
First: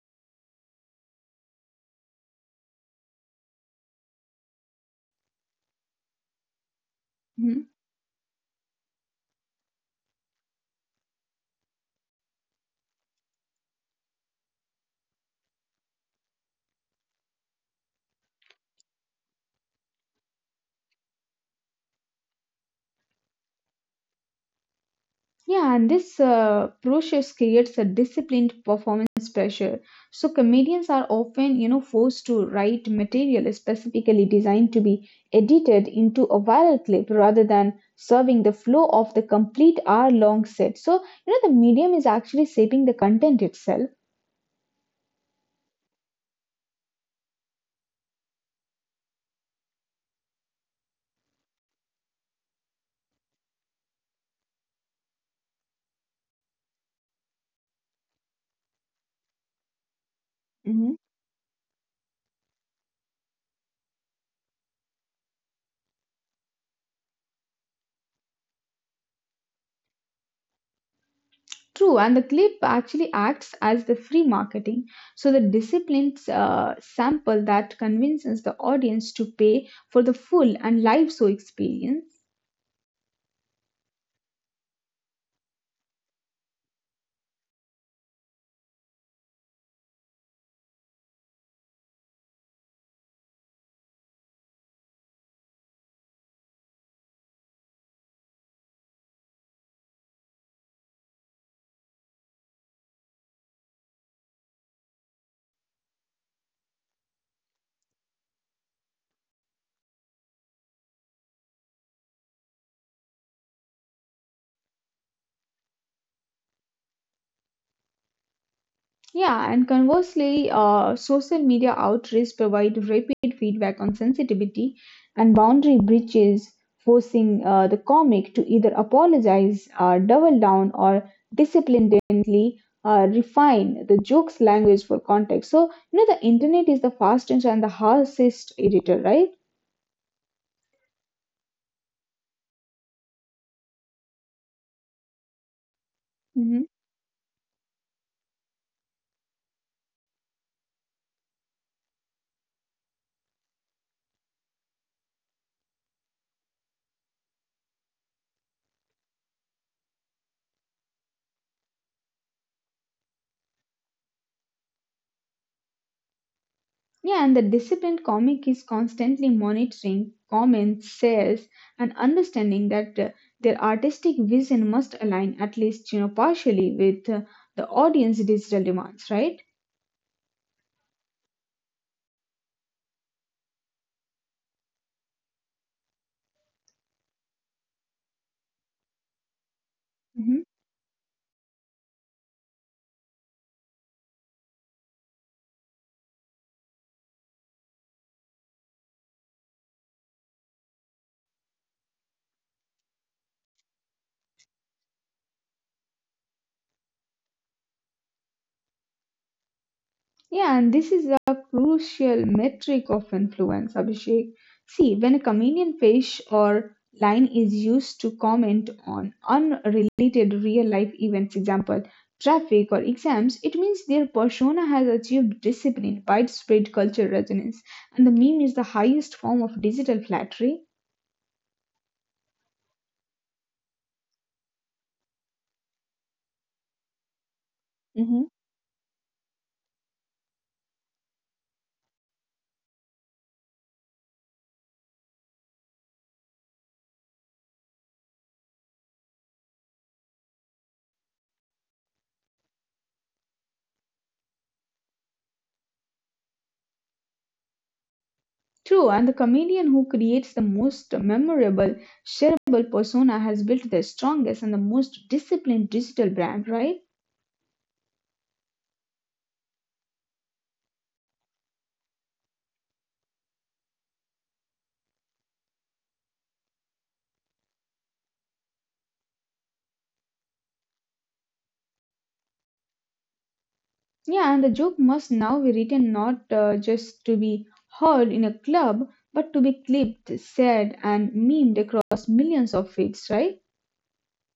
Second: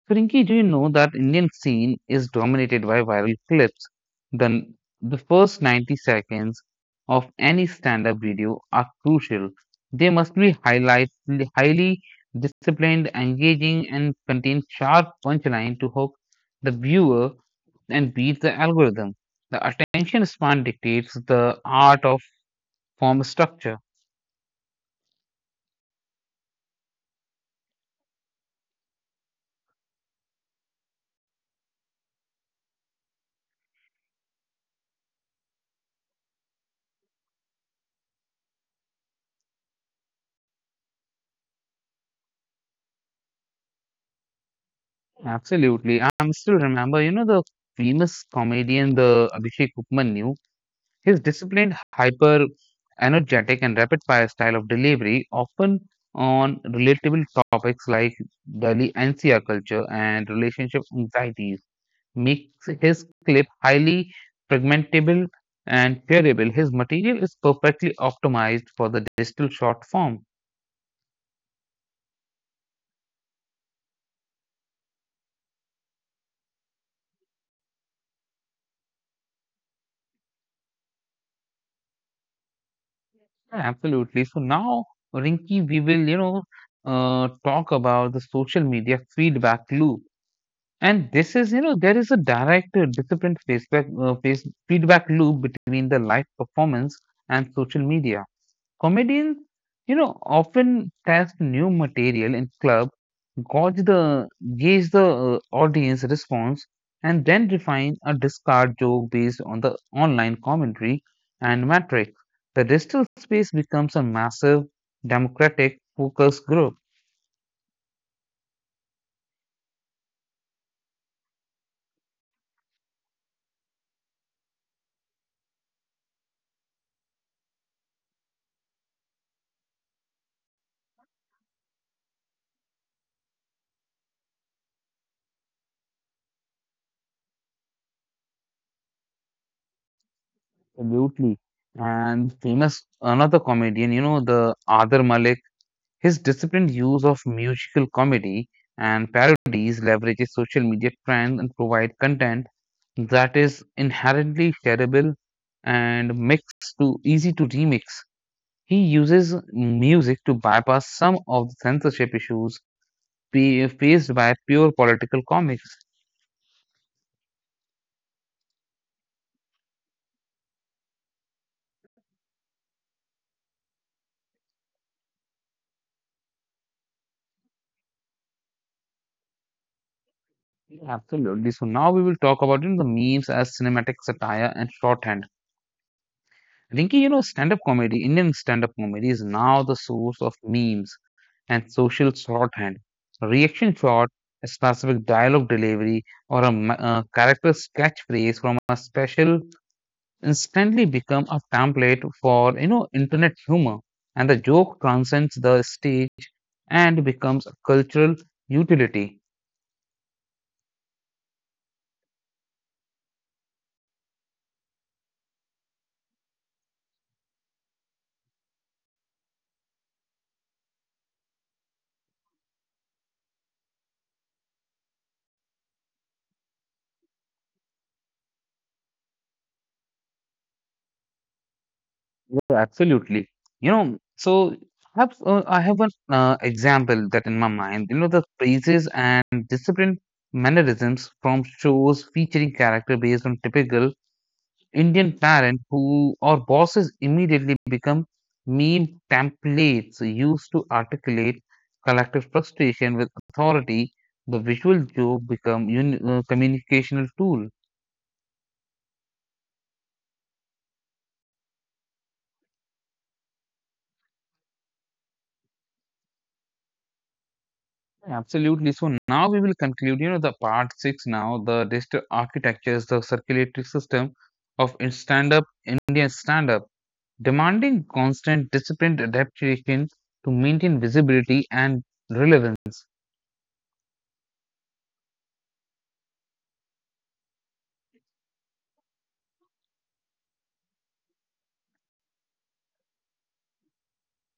A: So, Rinki, do you know that Indian scene is dominated by viral clips? Then the first 90 seconds of
B: Mhm.
A: any stand up video are crucial. They must be highly disciplined, engaging, and contain sharp punchline to hook the viewer and beat the algorithm. The attention span dictates the art of form structure.
B: Yeah, and this process creates a disciplined performance pressure. So comedians are often, you know, forced to write material specifically designed to be edited into a viral clip rather than serving the flow of the complete hour-long set. So, you know, the medium is actually shaping the content itself.
A: Absolutely. I'm still remember, you know, the famous comedian, the Abhishek Upmanyu. His disciplined, hyper energetic, and rapid fire style of delivery, often on relatable topics like Delhi NCR culture and relationship
B: Mm-hmm.
A: anxieties, makes his clip highly fragmentable and shareable. His material is perfectly optimized for the digital short form.
B: True, and the clip actually acts as the free marketing. So the disciplined sample that convinces the audience to pay for the full and live show experience.
A: Yeah, absolutely. So now, Rinki, we will, you know, talk about the social media feedback loop. And this is, you know, there is a direct disciplined feedback loop between the live performance and social media. Comedians, you know, often test new material in club, gauge the gauge the audience response, and then refine a discard joke based on the online commentary and metrics. The digital space becomes a massive democratic focus group.
B: Yeah, and conversely, social media outrage provide rapid feedback on sensitivity and boundary breaches, forcing the comic to either apologize, double down, or discipline gently, refine the joke's language for context. So, you know, the internet is the fastest and the harshest editor, right?
A: Absolutely. And famous another comedian, you know, the Adar Malik, his disciplined
B: Mhm.
A: use of musical comedy and parodies leverages social media trends and provide content that is inherently shareable and mixed to easy to remix. He uses music to bypass some of the censorship issues faced by pure political comics.
B: Yeah, and the disciplined comic is constantly monitoring comments, sales, and understanding that their artistic vision must align at least partially with the audience digital demands, right?
A: Absolutely. So now we will talk about you know, the memes as cinematic satire and shorthand. Rinki, you know, stand up comedy, Indian stand up comedy is now the source of
B: Mhm.
A: memes and social shorthand. A reaction shot, a specific dialogue delivery, or a, a character's catchphrase from a special instantly become a template for, you know, internet humor. And the joke transcends the stage and becomes a cultural utility.
B: Yeah, and this is a crucial metric of influence, Abhishek. See, when a comedian fish or line is used to comment on unrelated real life events, example, traffic or exams, it means their persona has achieved discipline, widespread cultural resonance, and the meme is the highest form of digital flattery.
A: Yeah, absolutely. You know, so I have an example that in my mind, you know, the
B: Mhm.
A: phrases and disciplined mannerisms from shows featuring character based on typical Indian parent who or bosses immediately become meme templates used to articulate collective frustration with authority. The visual joke become communicational tool.
B: True, and the comedian who creates the most memorable, shareable persona has built the strongest and the most disciplined digital brand, right?
A: Absolutely. So now we will conclude, you know, the part six now, the digital architectures, the circulatory system of stand-up, Indian stand-up, demanding constant disciplined adaptation to maintain visibility and relevance.
B: Yeah, and the joke must now be written not just to be heard in a club, but to be clipped, said, and memed across millions of feeds, right?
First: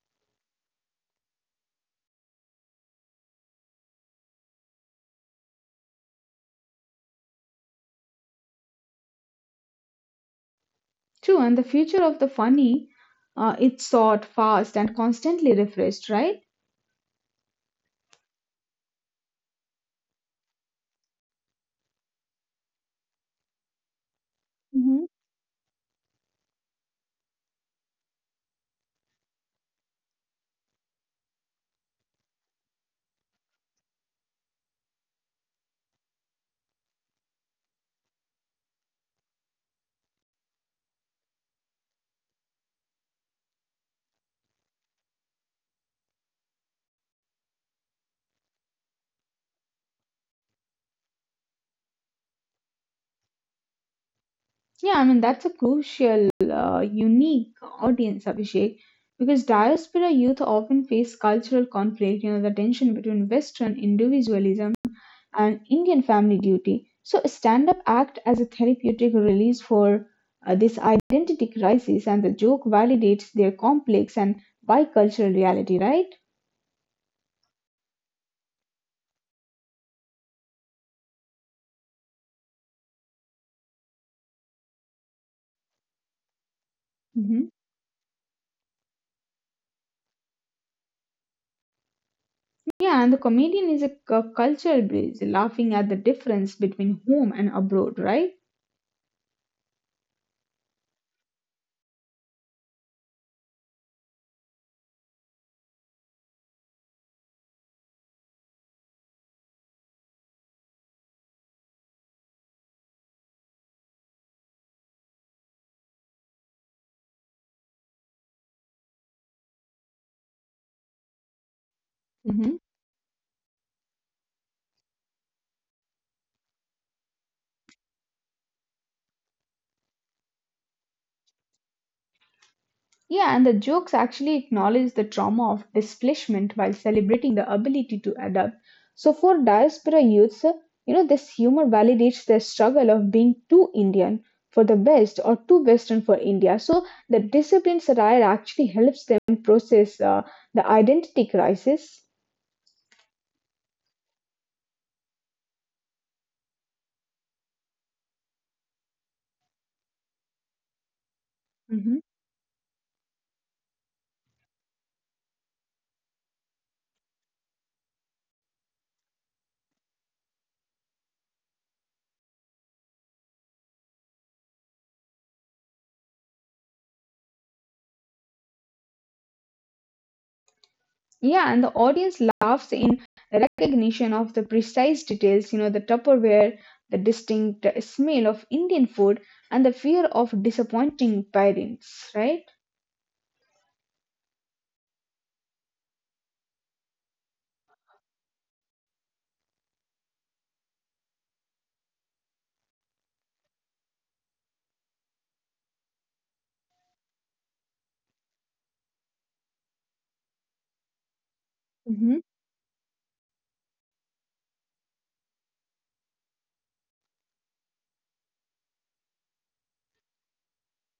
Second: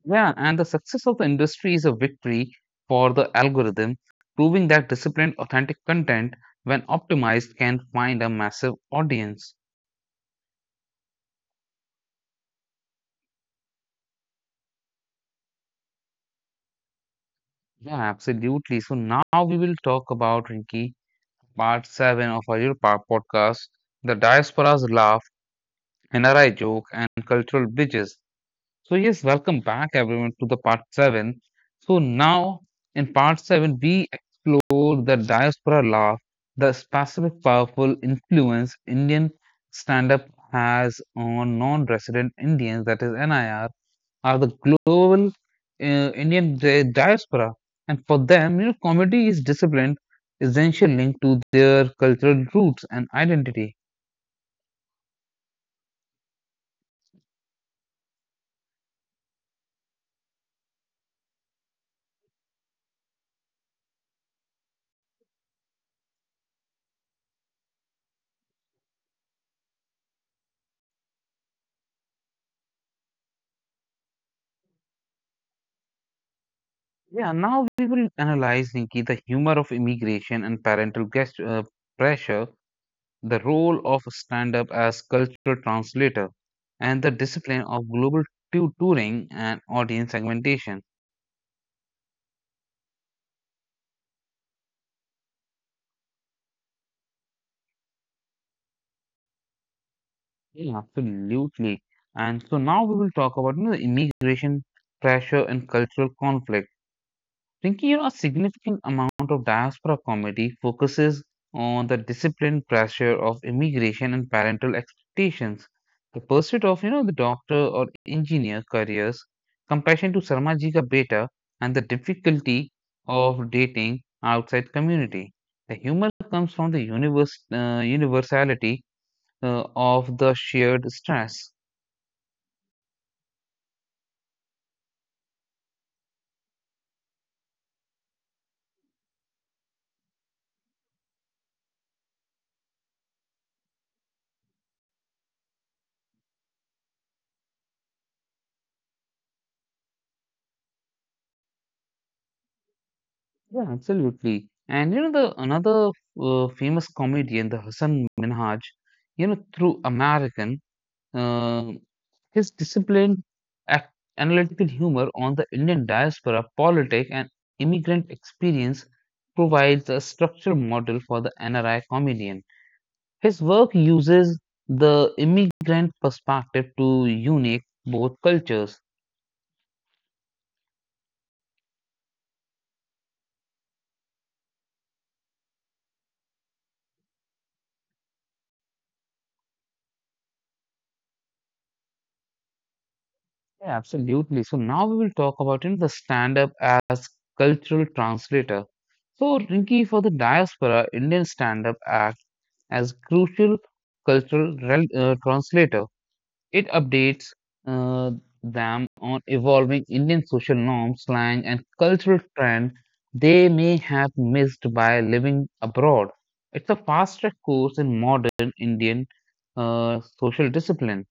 A: Yeah, and the success of the industry is a victory for the algorithm, proving that disciplined, authentic content, when optimized, can find a massive audience.
B: True, and the future of the funny, it's sought, fast, and constantly refreshed, right?
A: Yeah, absolutely. So now we will talk about Rinki part 7 of Ayurpa podcast, the diaspora's
B: Hmm.
A: laugh, NRI joke, and cultural bridges. So, yes, welcome back everyone to the part 7. So, now in part 7, we explore the diaspora laugh, the specific powerful influence Indian stand up has on non resident Indians, that is NIR are the global Indian diaspora, and for them, you know, comedy is disciplined, essential link to their cultural roots and identity.
B: Yeah, I mean, that's a crucial, unique audience, Abhishek, because diaspora youth often face cultural conflict, you know, the tension between Western individualism and Indian Family Duty. So, stand up act as a therapeutic release for this identity crisis, and the joke validates their complex and bicultural reality, right?
A: Yeah, now we will analyze, Nikki, the humor of immigration and parental guest, pressure, the role of stand-up as cultural translator, and the
B: Hmm.
A: discipline of global touring and audience segmentation.
B: Yeah, and the comedian is a cultural bridge, laughing at the difference between home and abroad, right?
A: Yeah, absolutely. And so now we will talk about you know, the immigration pressure and cultural conflict. Rinki, you know a significant amount of diaspora comedy focuses on the discipline pressure of immigration and parental expectations, the pursuit of you know the doctor or engineer careers, compassion to Sarmaji ka beta, and the
B: Mhm.
A: difficulty of dating outside community. The humor comes from the universality of the shared stress.
B: Yeah, and the jokes actually acknowledge the trauma of displacement while celebrating the ability to adapt. So for diaspora youths, this humor validates their struggle of being too Indian for the West or too Western for India. So the disciplined satire actually helps them process the identity crisis.
A: Yeah, absolutely. And you know the another famous comedian, the Hassan Minhaj, you know through American, uh, his disciplined, ac- analytical humor on the Indian diaspora, politic, and immigrant experience provides a structural model for the NRI comedian. His work uses the immigrant perspective to unique both cultures.
B: Yeah, and the audience laughs in recognition of the precise details, you know, the Tupperware, the distinct smell of Indian food, and the fear of disappointing parents, right?
A: Yeah, absolutely. So now we will talk about you know, the stand-up as cultural translator. So Rinki, for the diaspora, Indian stand-up acts as crucial cultural translator. It updates uh, them on evolving Indian social norms, slang, and cultural
B: Hmm.
A: trend they may have missed by living abroad. It's a fast-track course in modern Indian social discipline.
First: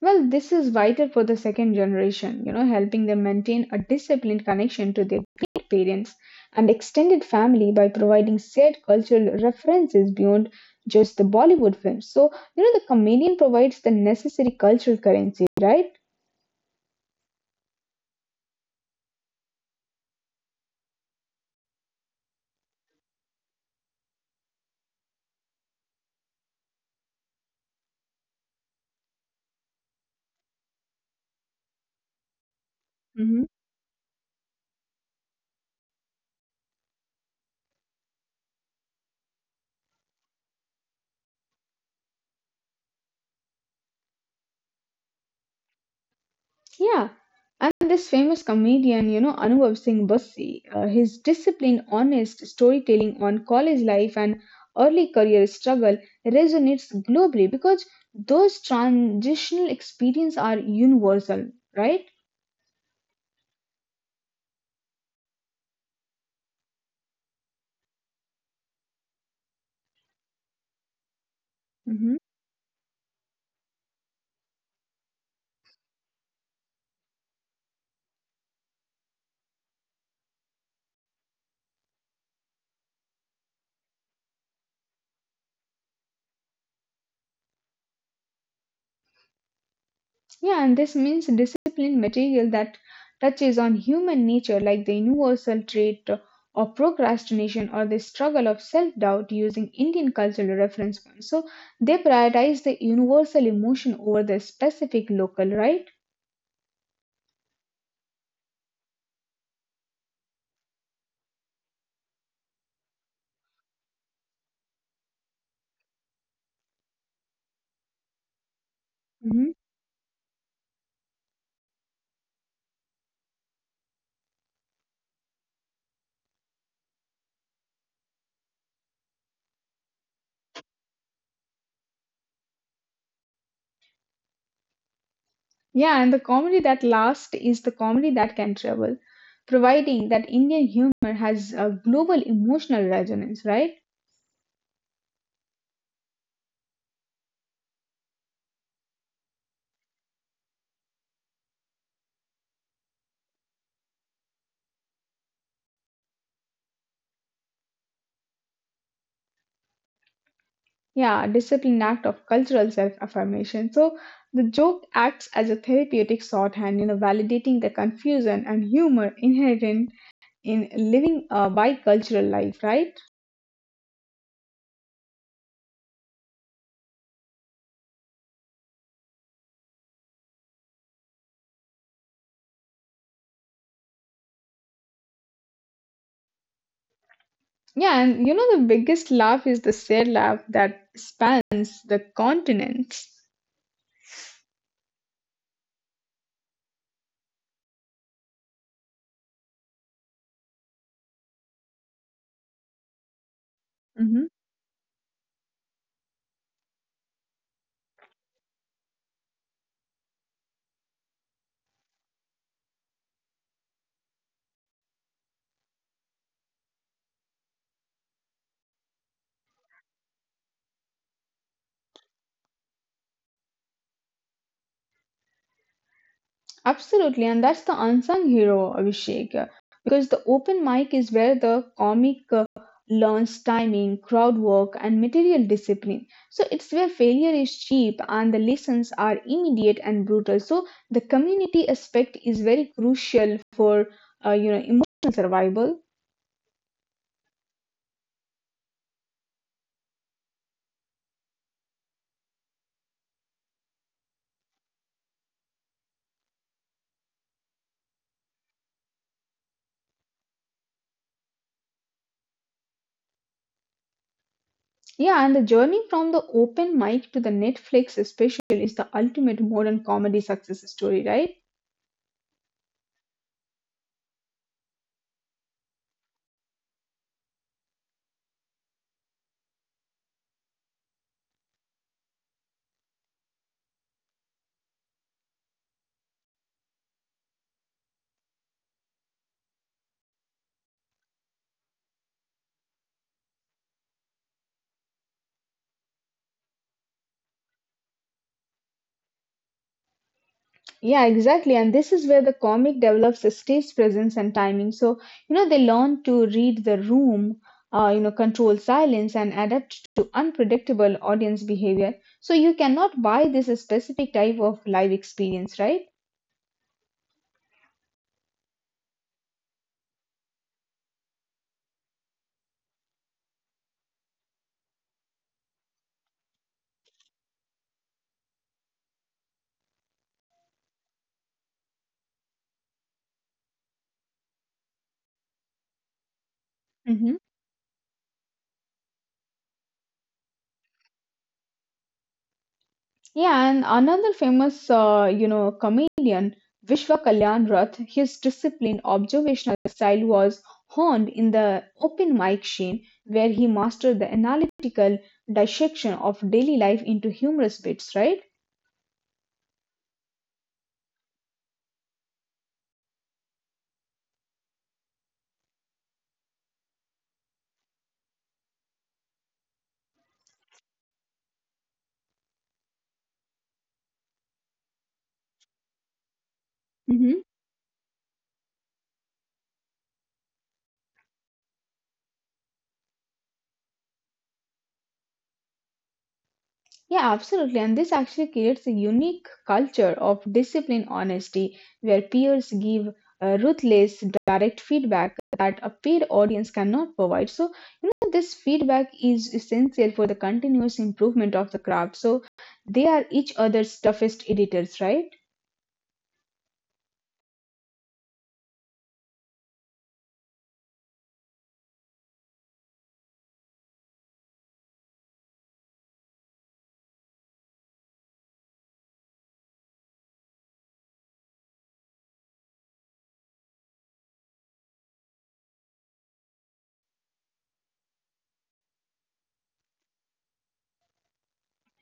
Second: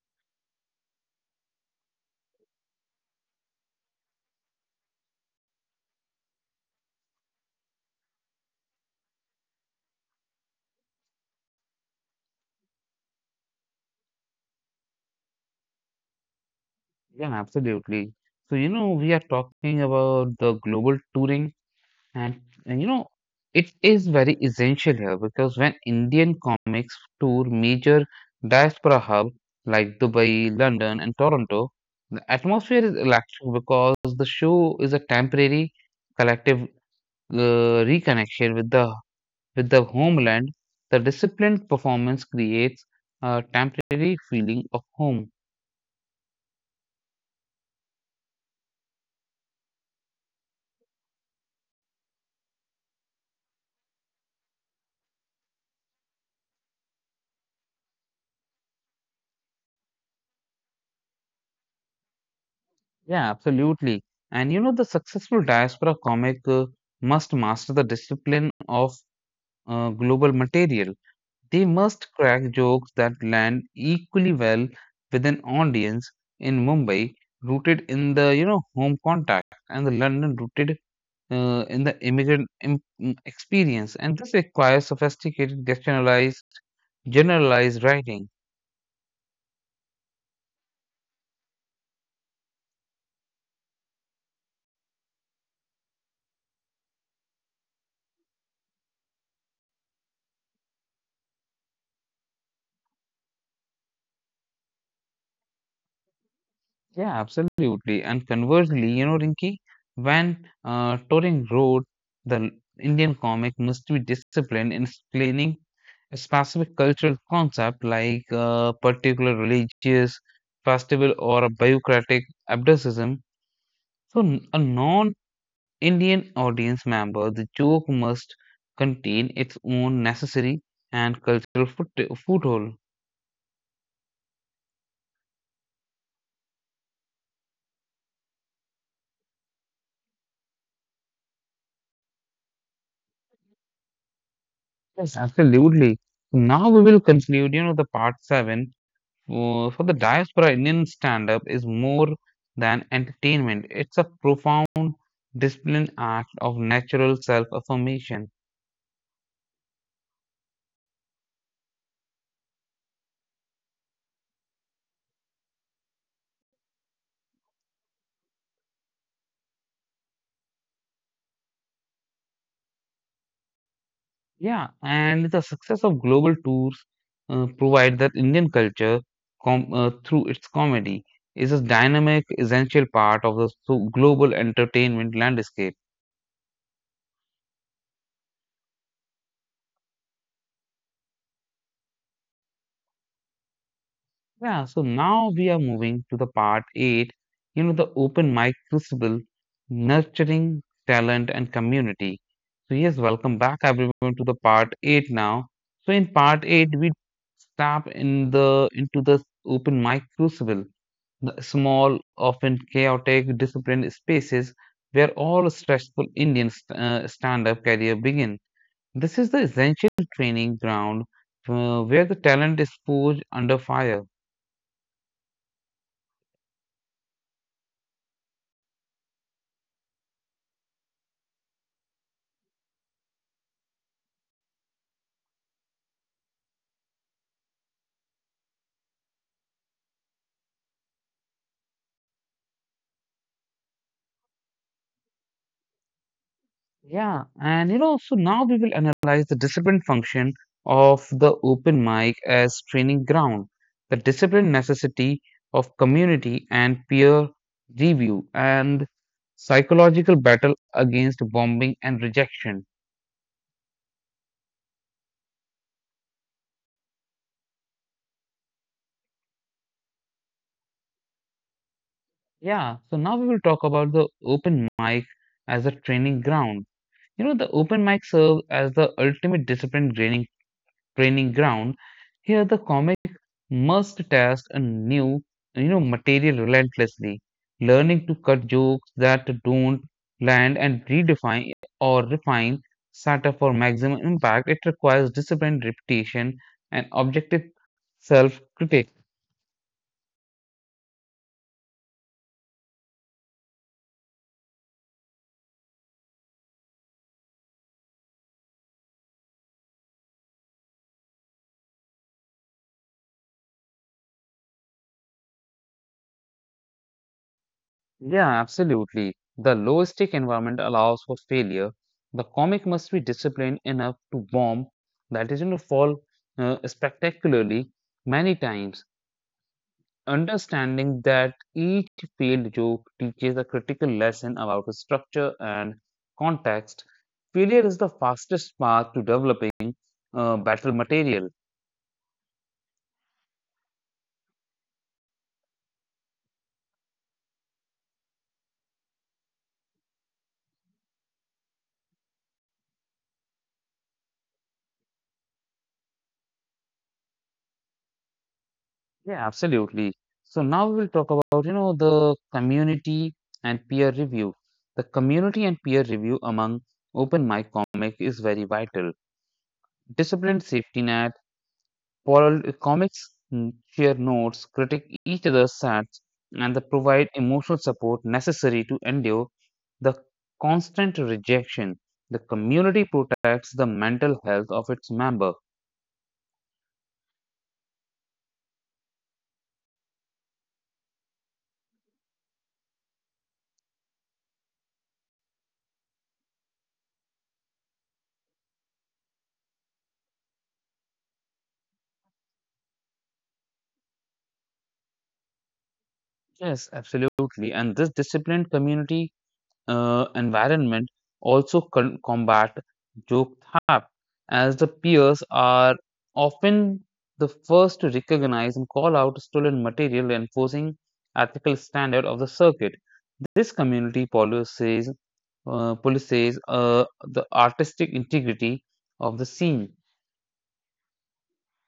B: Well, this is vital for the second generation, you know, helping them maintain a disciplined connection to their great parents and extended family by providing shared cultural references beyond just the Bollywood films. So, you know, the chameleon provides the necessary cultural currency, right?
A: Yeah, absolutely. So, you know, we are talking about the global touring, and, and you know, it is very essential here because when Indian comics tour major diaspora hubs like Dubai, London, and Toronto, the atmosphere is
B: Hmm.
A: electric because the show is a temporary collective reconnection with the homeland. The disciplined performance creates a temporary feeling of home.
B: Yeah, and this famous comedian, you know, Anubhav Singh Bassi, his disciplined, honest storytelling on college life and early career struggle resonates globally because those transitional experiences are universal, right?
A: Yeah, absolutely. And you know, the successful diaspora comic must master the discipline of global material. They must
B: Mhm.
A: crack jokes that land equally well with an audience in Mumbai, rooted in the you know home contact, and the London rooted in the immigrant experience. And this requires sophisticated, generalized writing.
B: Yeah, and this means disciplined material that touches on human nature, like the universal trait of procrastination or the struggle of self doubt, using Indian cultural reference points. So they prioritize the universal emotion over the specific local, right?
A: Yeah, absolutely. And conversely, you know, Rinki, when Turing wrote the Indian comic must be disciplined in explaining a specific cultural concept like a
B: Hmm.
A: particular religious festival or a bureaucratic abducism. So, a non Indian audience member, the joke must contain its own necessary and cultural foothold.
B: Yeah, and the comedy that lasts is the comedy that can travel, providing that Indian humor has a global emotional resonance, right?
A: Yes, absolutely. Now we will conclude, you know, the part seven. For the diaspora, Indian stand up is more than entertainment, it's a profound disciplined act of natural self affirmation.
B: Yeah, discipline act of cultural self affirmation. So the joke acts as a therapeutic shorthand, you know, validating the confusion and humor inherent in living a bicultural life, right?
A: Yeah, and the success of global tours provide that Indian culture through its comedy is a dynamic, essential part of the global entertainment landscape.
B: Yeah, and you know, the biggest laugh is the shared laugh that spans the continents.
A: Yeah, so now we are moving to the part eight, you know, the open mic crucible, nurturing talent and community. So, yes, welcome back everyone
B: Mhm.
A: to the part eight now. So, in part eight, we tap in the into the open mic crucible, the small, often chaotic, disciplined spaces where all stressful Indian stand-up career begin. This is the essential training ground where the talent is forged under fire.
B: Absolutely, and that's the unsung hero, Abhishek, because the open mic is where the comic learns timing, crowd work, and material discipline. So it's where failure is cheap and the lessons are immediate and brutal. So the community aspect is very crucial for emotional survival.
A: Yeah, and you know, so now we will analyze the discipline function of the open mic as training ground, the discipline necessity of community and peer review, and psychological battle against bombing and rejection.
B: Yeah, and the journey from the open mic to the Netflix special is the ultimate modern comedy success story, right?
A: Yeah, so now we will talk about the open mic as a training ground. You know, the open mic serves as the ultimate discipline training ground. Here, the comedy must test a new you know material relentlessly learning to cut jokes that don't land and redefine or refine satire for maximum impact. It requires discipline repetition and objective self critique.
B: Yeah, exactly. And this is where the comic develops a stage presence and timing. So, you know, they learn to read the room, control silence and adapt to unpredictable audience behavior. So you cannot buy this specific type of live experience, right?
A: Yeah, absolutely. The low stake environment allows for failure. The comic must be disciplined enough to bomb, that is going to fall spectacularly many times, understanding that each failed joke teaches a critical lesson about structure and context,
B: Mm-hmm.
A: failure is the fastest path to developing better material.
B: Yeah, and another famous, comedian, Vishwa Kalyan Rath, his disciplined observational style was honed in the open mic scene, where he mastered the analytical dissection of daily life into humorous bits, right?
A: Yeah, absolutely. So now we will talk about you know the community and peer review. The community and peer review among open mic comic is very vital. Disciplined safety net. Parallel comics share notes, critique each other's sets, and they provide
B: Mhm.
A: emotional support necessary to endure the constant rejection. The community protects the mental health of its member.
B: Yeah, absolutely. And this actually creates a unique culture of discipline honesty where peers give ruthless, direct feedback that a paid audience cannot provide. So, you know, this feedback is essential for the continuous improvement of the craft. So, they are each other's toughest editors, right?
A: Yes, absolutely. And this disciplined community environment also combat joke theft, as the peers are often the first to recognize and call out stolen material, enforcing ethical standard of the circuit. This community policies, the artistic integrity of the scene.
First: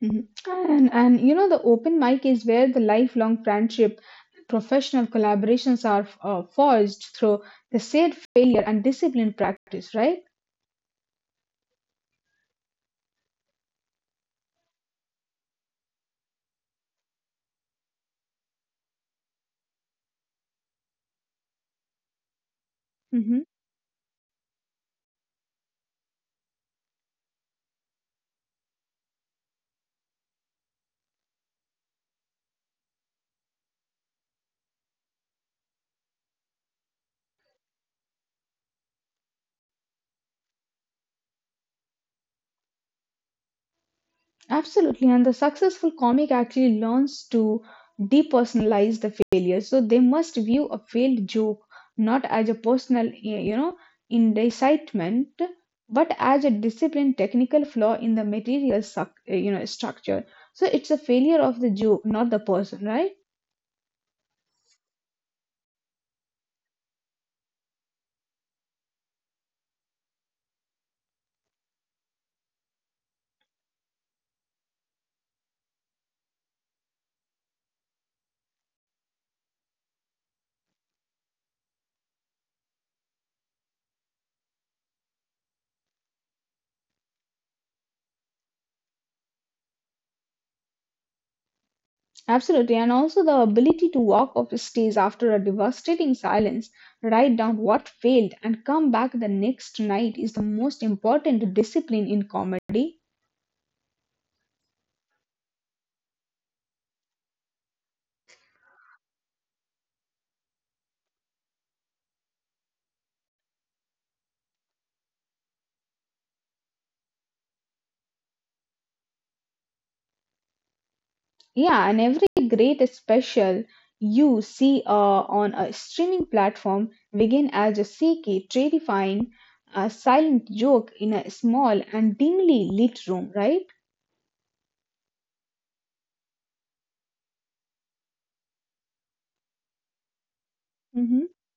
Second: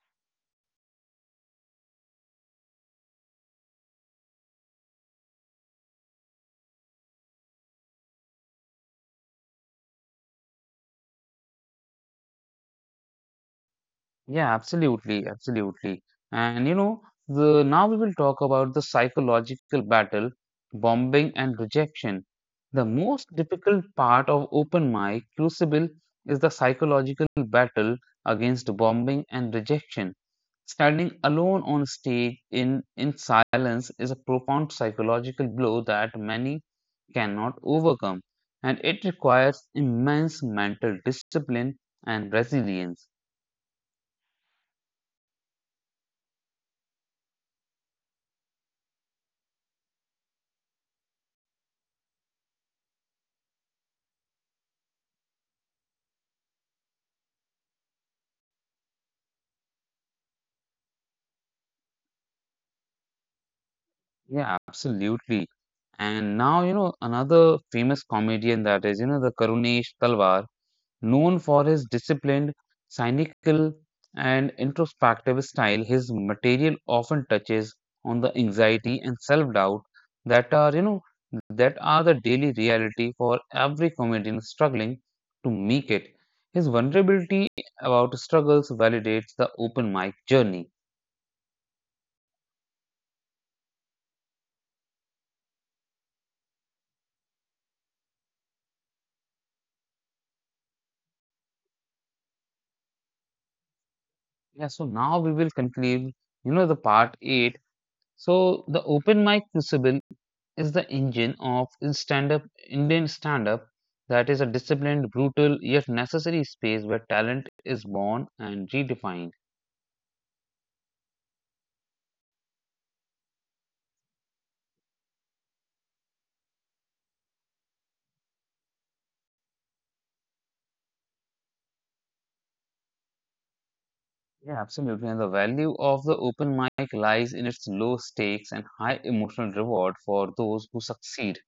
B: Mhm. And you know, the open mic is where the lifelong friendship, professional collaborations are forged through the shared failure and disciplined practice, right?
A: Absolutely. And you know, the now we will talk about the psychological battle, bombing and rejection. The most
B: Mhm.
A: difficult part of open mic crucible is the psychological battle against bombing and rejection. Standing alone on stage in silence is a profound psychological blow that many cannot overcome, and it requires immense mental discipline and resilience.
B: Absolutely, and the successful comic actually learns to depersonalize the failure. So they must view a failed joke not as a personal, indictment, but as a disciplined technical flaw in the material, structure. So it's a failure of the joke, not the person, right?
A: Yeah, absolutely. And now, you know, another famous comedian that is, you know, the Karunesh Talwar, known for his disciplined, cynical, and introspective style, his material often touches on the anxiety and self-doubt that are, you know, that are the daily reality for every comedian struggling to make it. His vulnerability about struggles validates the open mic journey.
B: Absolutely, and also the ability to walk off the stage after a devastating silence, write down what failed, and come back the next night is the most important discipline in comedy.
A: Yeah, so now we will conclude, you know, the part eight. So the open mic crucible is the engine of stand-up Indian stand-up, that is a disciplined, brutal yet necessary space where talent is born and redefined.
B: Yeah, and every great special you see on a streaming platform begin as a cheeky, terrifying, silent joke in a small and dimly lit room, right?
A: Yeah, absolutely. And the value of the open mic lies in its low stakes and high emotional reward for those who
B: Hmm.
A: succeed.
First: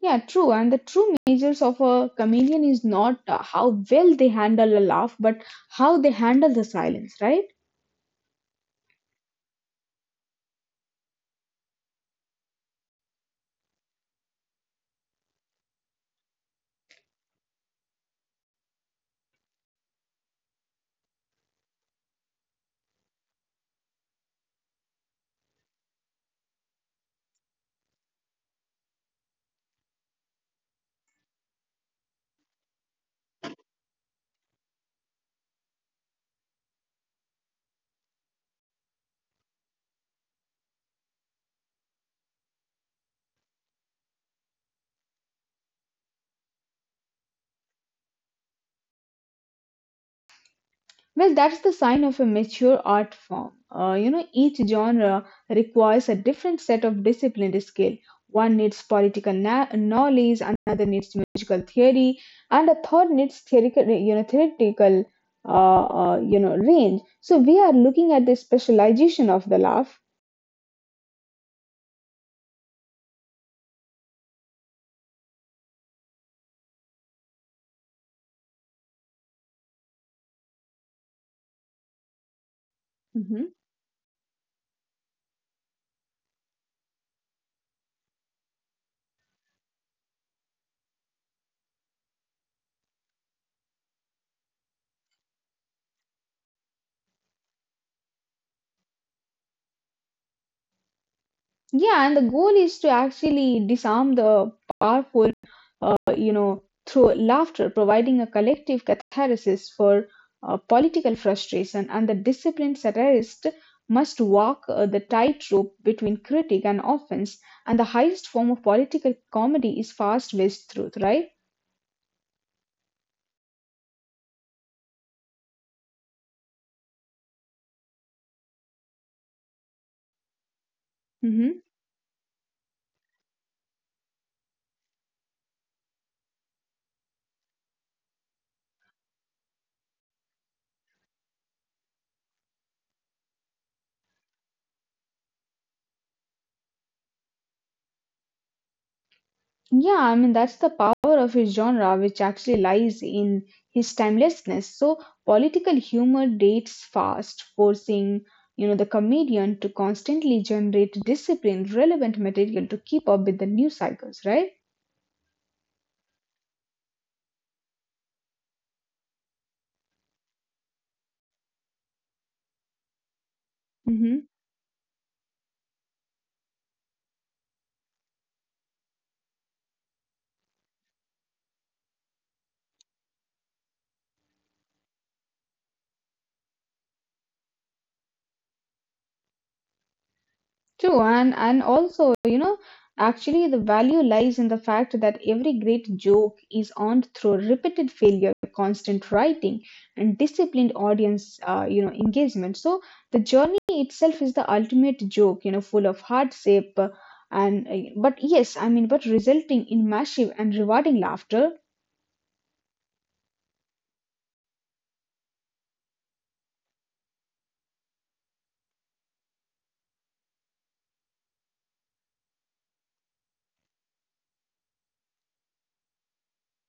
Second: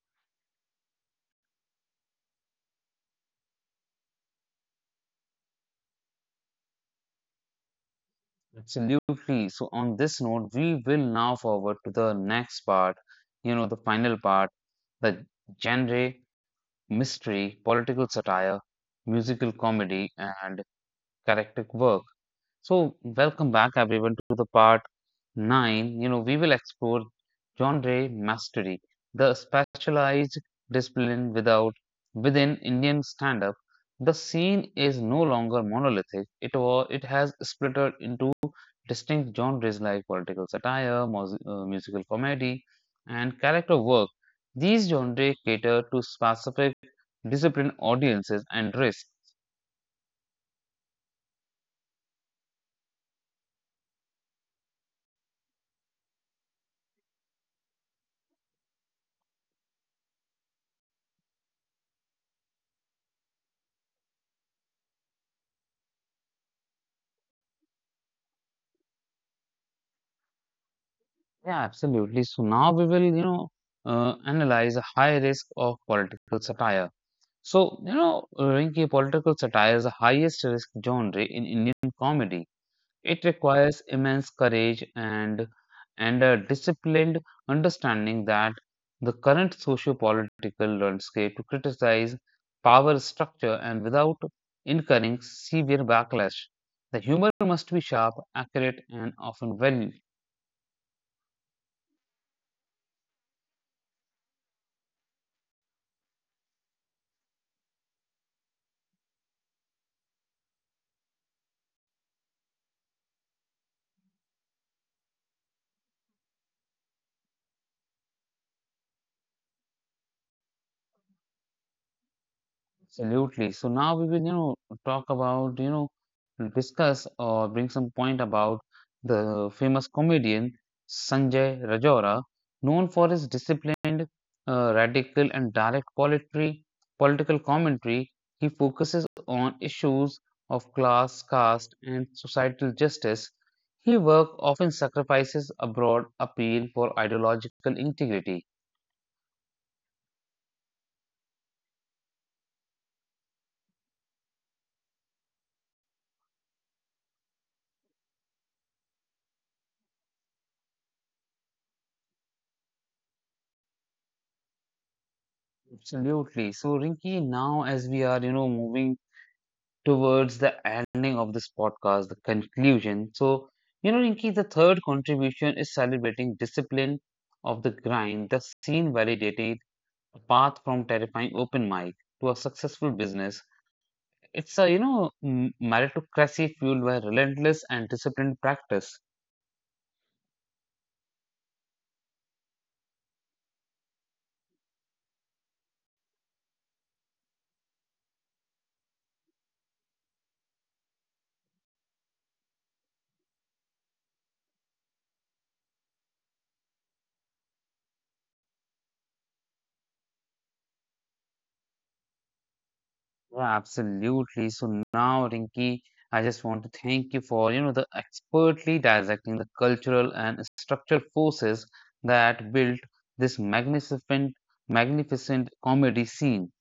B: Yeah, true. And the true measures of a comedian is not how well they handle a laugh, but how they handle the silence, right?
A: Absolutely. So on this note, we will now forward to the next part, you know, the final part, the genre mystery, political satire, musical comedy, and character work. So, welcome back everyone to the part Nine, you know, we will explore genre mastery, the specialized discipline without within Indian stand-up. The scene is no longer monolithic. It has splitted into distinct genres like political satire, musical comedy, and character work. These genres cater to specific discipline audiences and risk.
B: Well, that's the sign of a mature art form. You know, each genre requires a different set of disciplined skill. One needs political knowledge, another needs musical theory, and a third needs theoretical, range. So we are looking at the specialization of the laugh.
A: Yeah, absolutely. So now we will, you know, analyze a high risk of political satire. So, you know, Rinki, political satire is the highest risk genre in Indian comedy. It
B: Mhm.
A: requires immense courage and a disciplined understanding that the current socio-political landscape to criticize power structure and without incurring severe backlash. The humor must be sharp, accurate, and often well.
B: Yeah, and the goal is to actually disarm the powerful through laughter, providing a collective catharsis for political frustration, and the disciplined satirist must walk the tightrope between critique and offense, and the highest form of political comedy is fast-paced truth, right?
A: Absolutely. So now we will, you know, discuss or bring some point about the famous comedian Sanjay
B: Mhm.
A: Rajora, known for his disciplined, radical, and direct poetry, political commentary. He focuses on issues of class, caste, and societal justice. His work often sacrifices a broad appeal for ideological integrity.
B: Yeah, I mean, that's the power of his genre, which actually lies in his timelessness. So, political humor dates fast, forcing, you know, the comedian to constantly generate disciplined, relevant material to keep up with the news cycles, right?
A: Absolutely. So, Rinki, now as we are, you know, moving towards the ending of this podcast, the conclusion. So, you know,
B: Mm-hmm.
A: Rinki, the third contribution is celebrating discipline of the grind, the scene validated a path from terrifying open mic to a successful business. It's a, you know, meritocracy fueled by relentless and disciplined practice.
B: True, and also, you know, actually the value lies in the fact that every great joke is earned through repeated failure, constant writing, and disciplined audience, engagement. So the journey itself is the ultimate joke, you know, full of hardship, and but yes, I mean, but resulting in massive and rewarding laughter.
A: Yeah, absolutely. So now, Rinki, I just want to thank you for, you know, the expertly dissecting the cultural and structural forces that built this magnificent comedy scene.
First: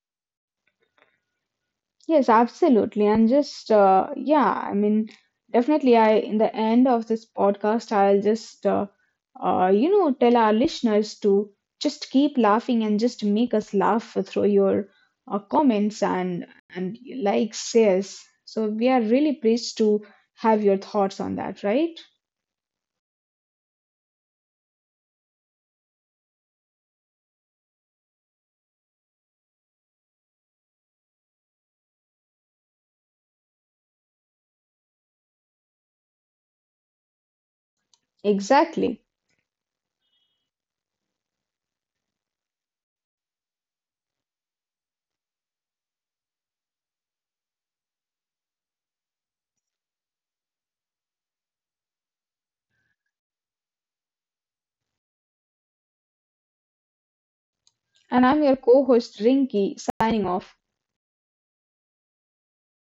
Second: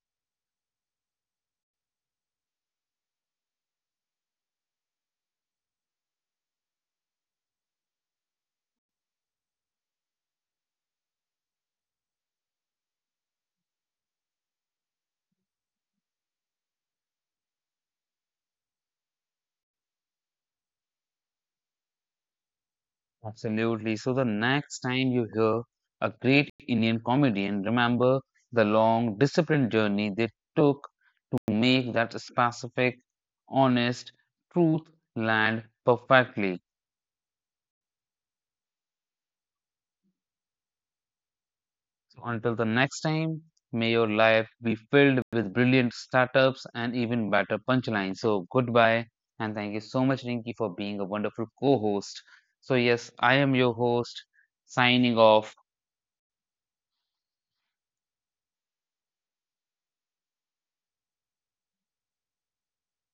B: Yes, absolutely. And just, yeah, I mean, definitely, I, in the end of this podcast, I'll just, you know, tell our listeners to just keep laughing and just make us laugh through your comments and likes, shares. So we are really pleased to have your thoughts on that, right?
A: Absolutely. So the next time you hear a great Indian comedian, remember the long, disciplined journey they took to make that specific, honest truth land perfectly.
B: Exactly.
A: So until the next time, may your life be filled with brilliant startups and even better punchlines. So goodbye and thank you so much, Rinki, for being a wonderful co-host. So yes, I am your host, signing off.
B: And I'm your co-host, Rinki signing off.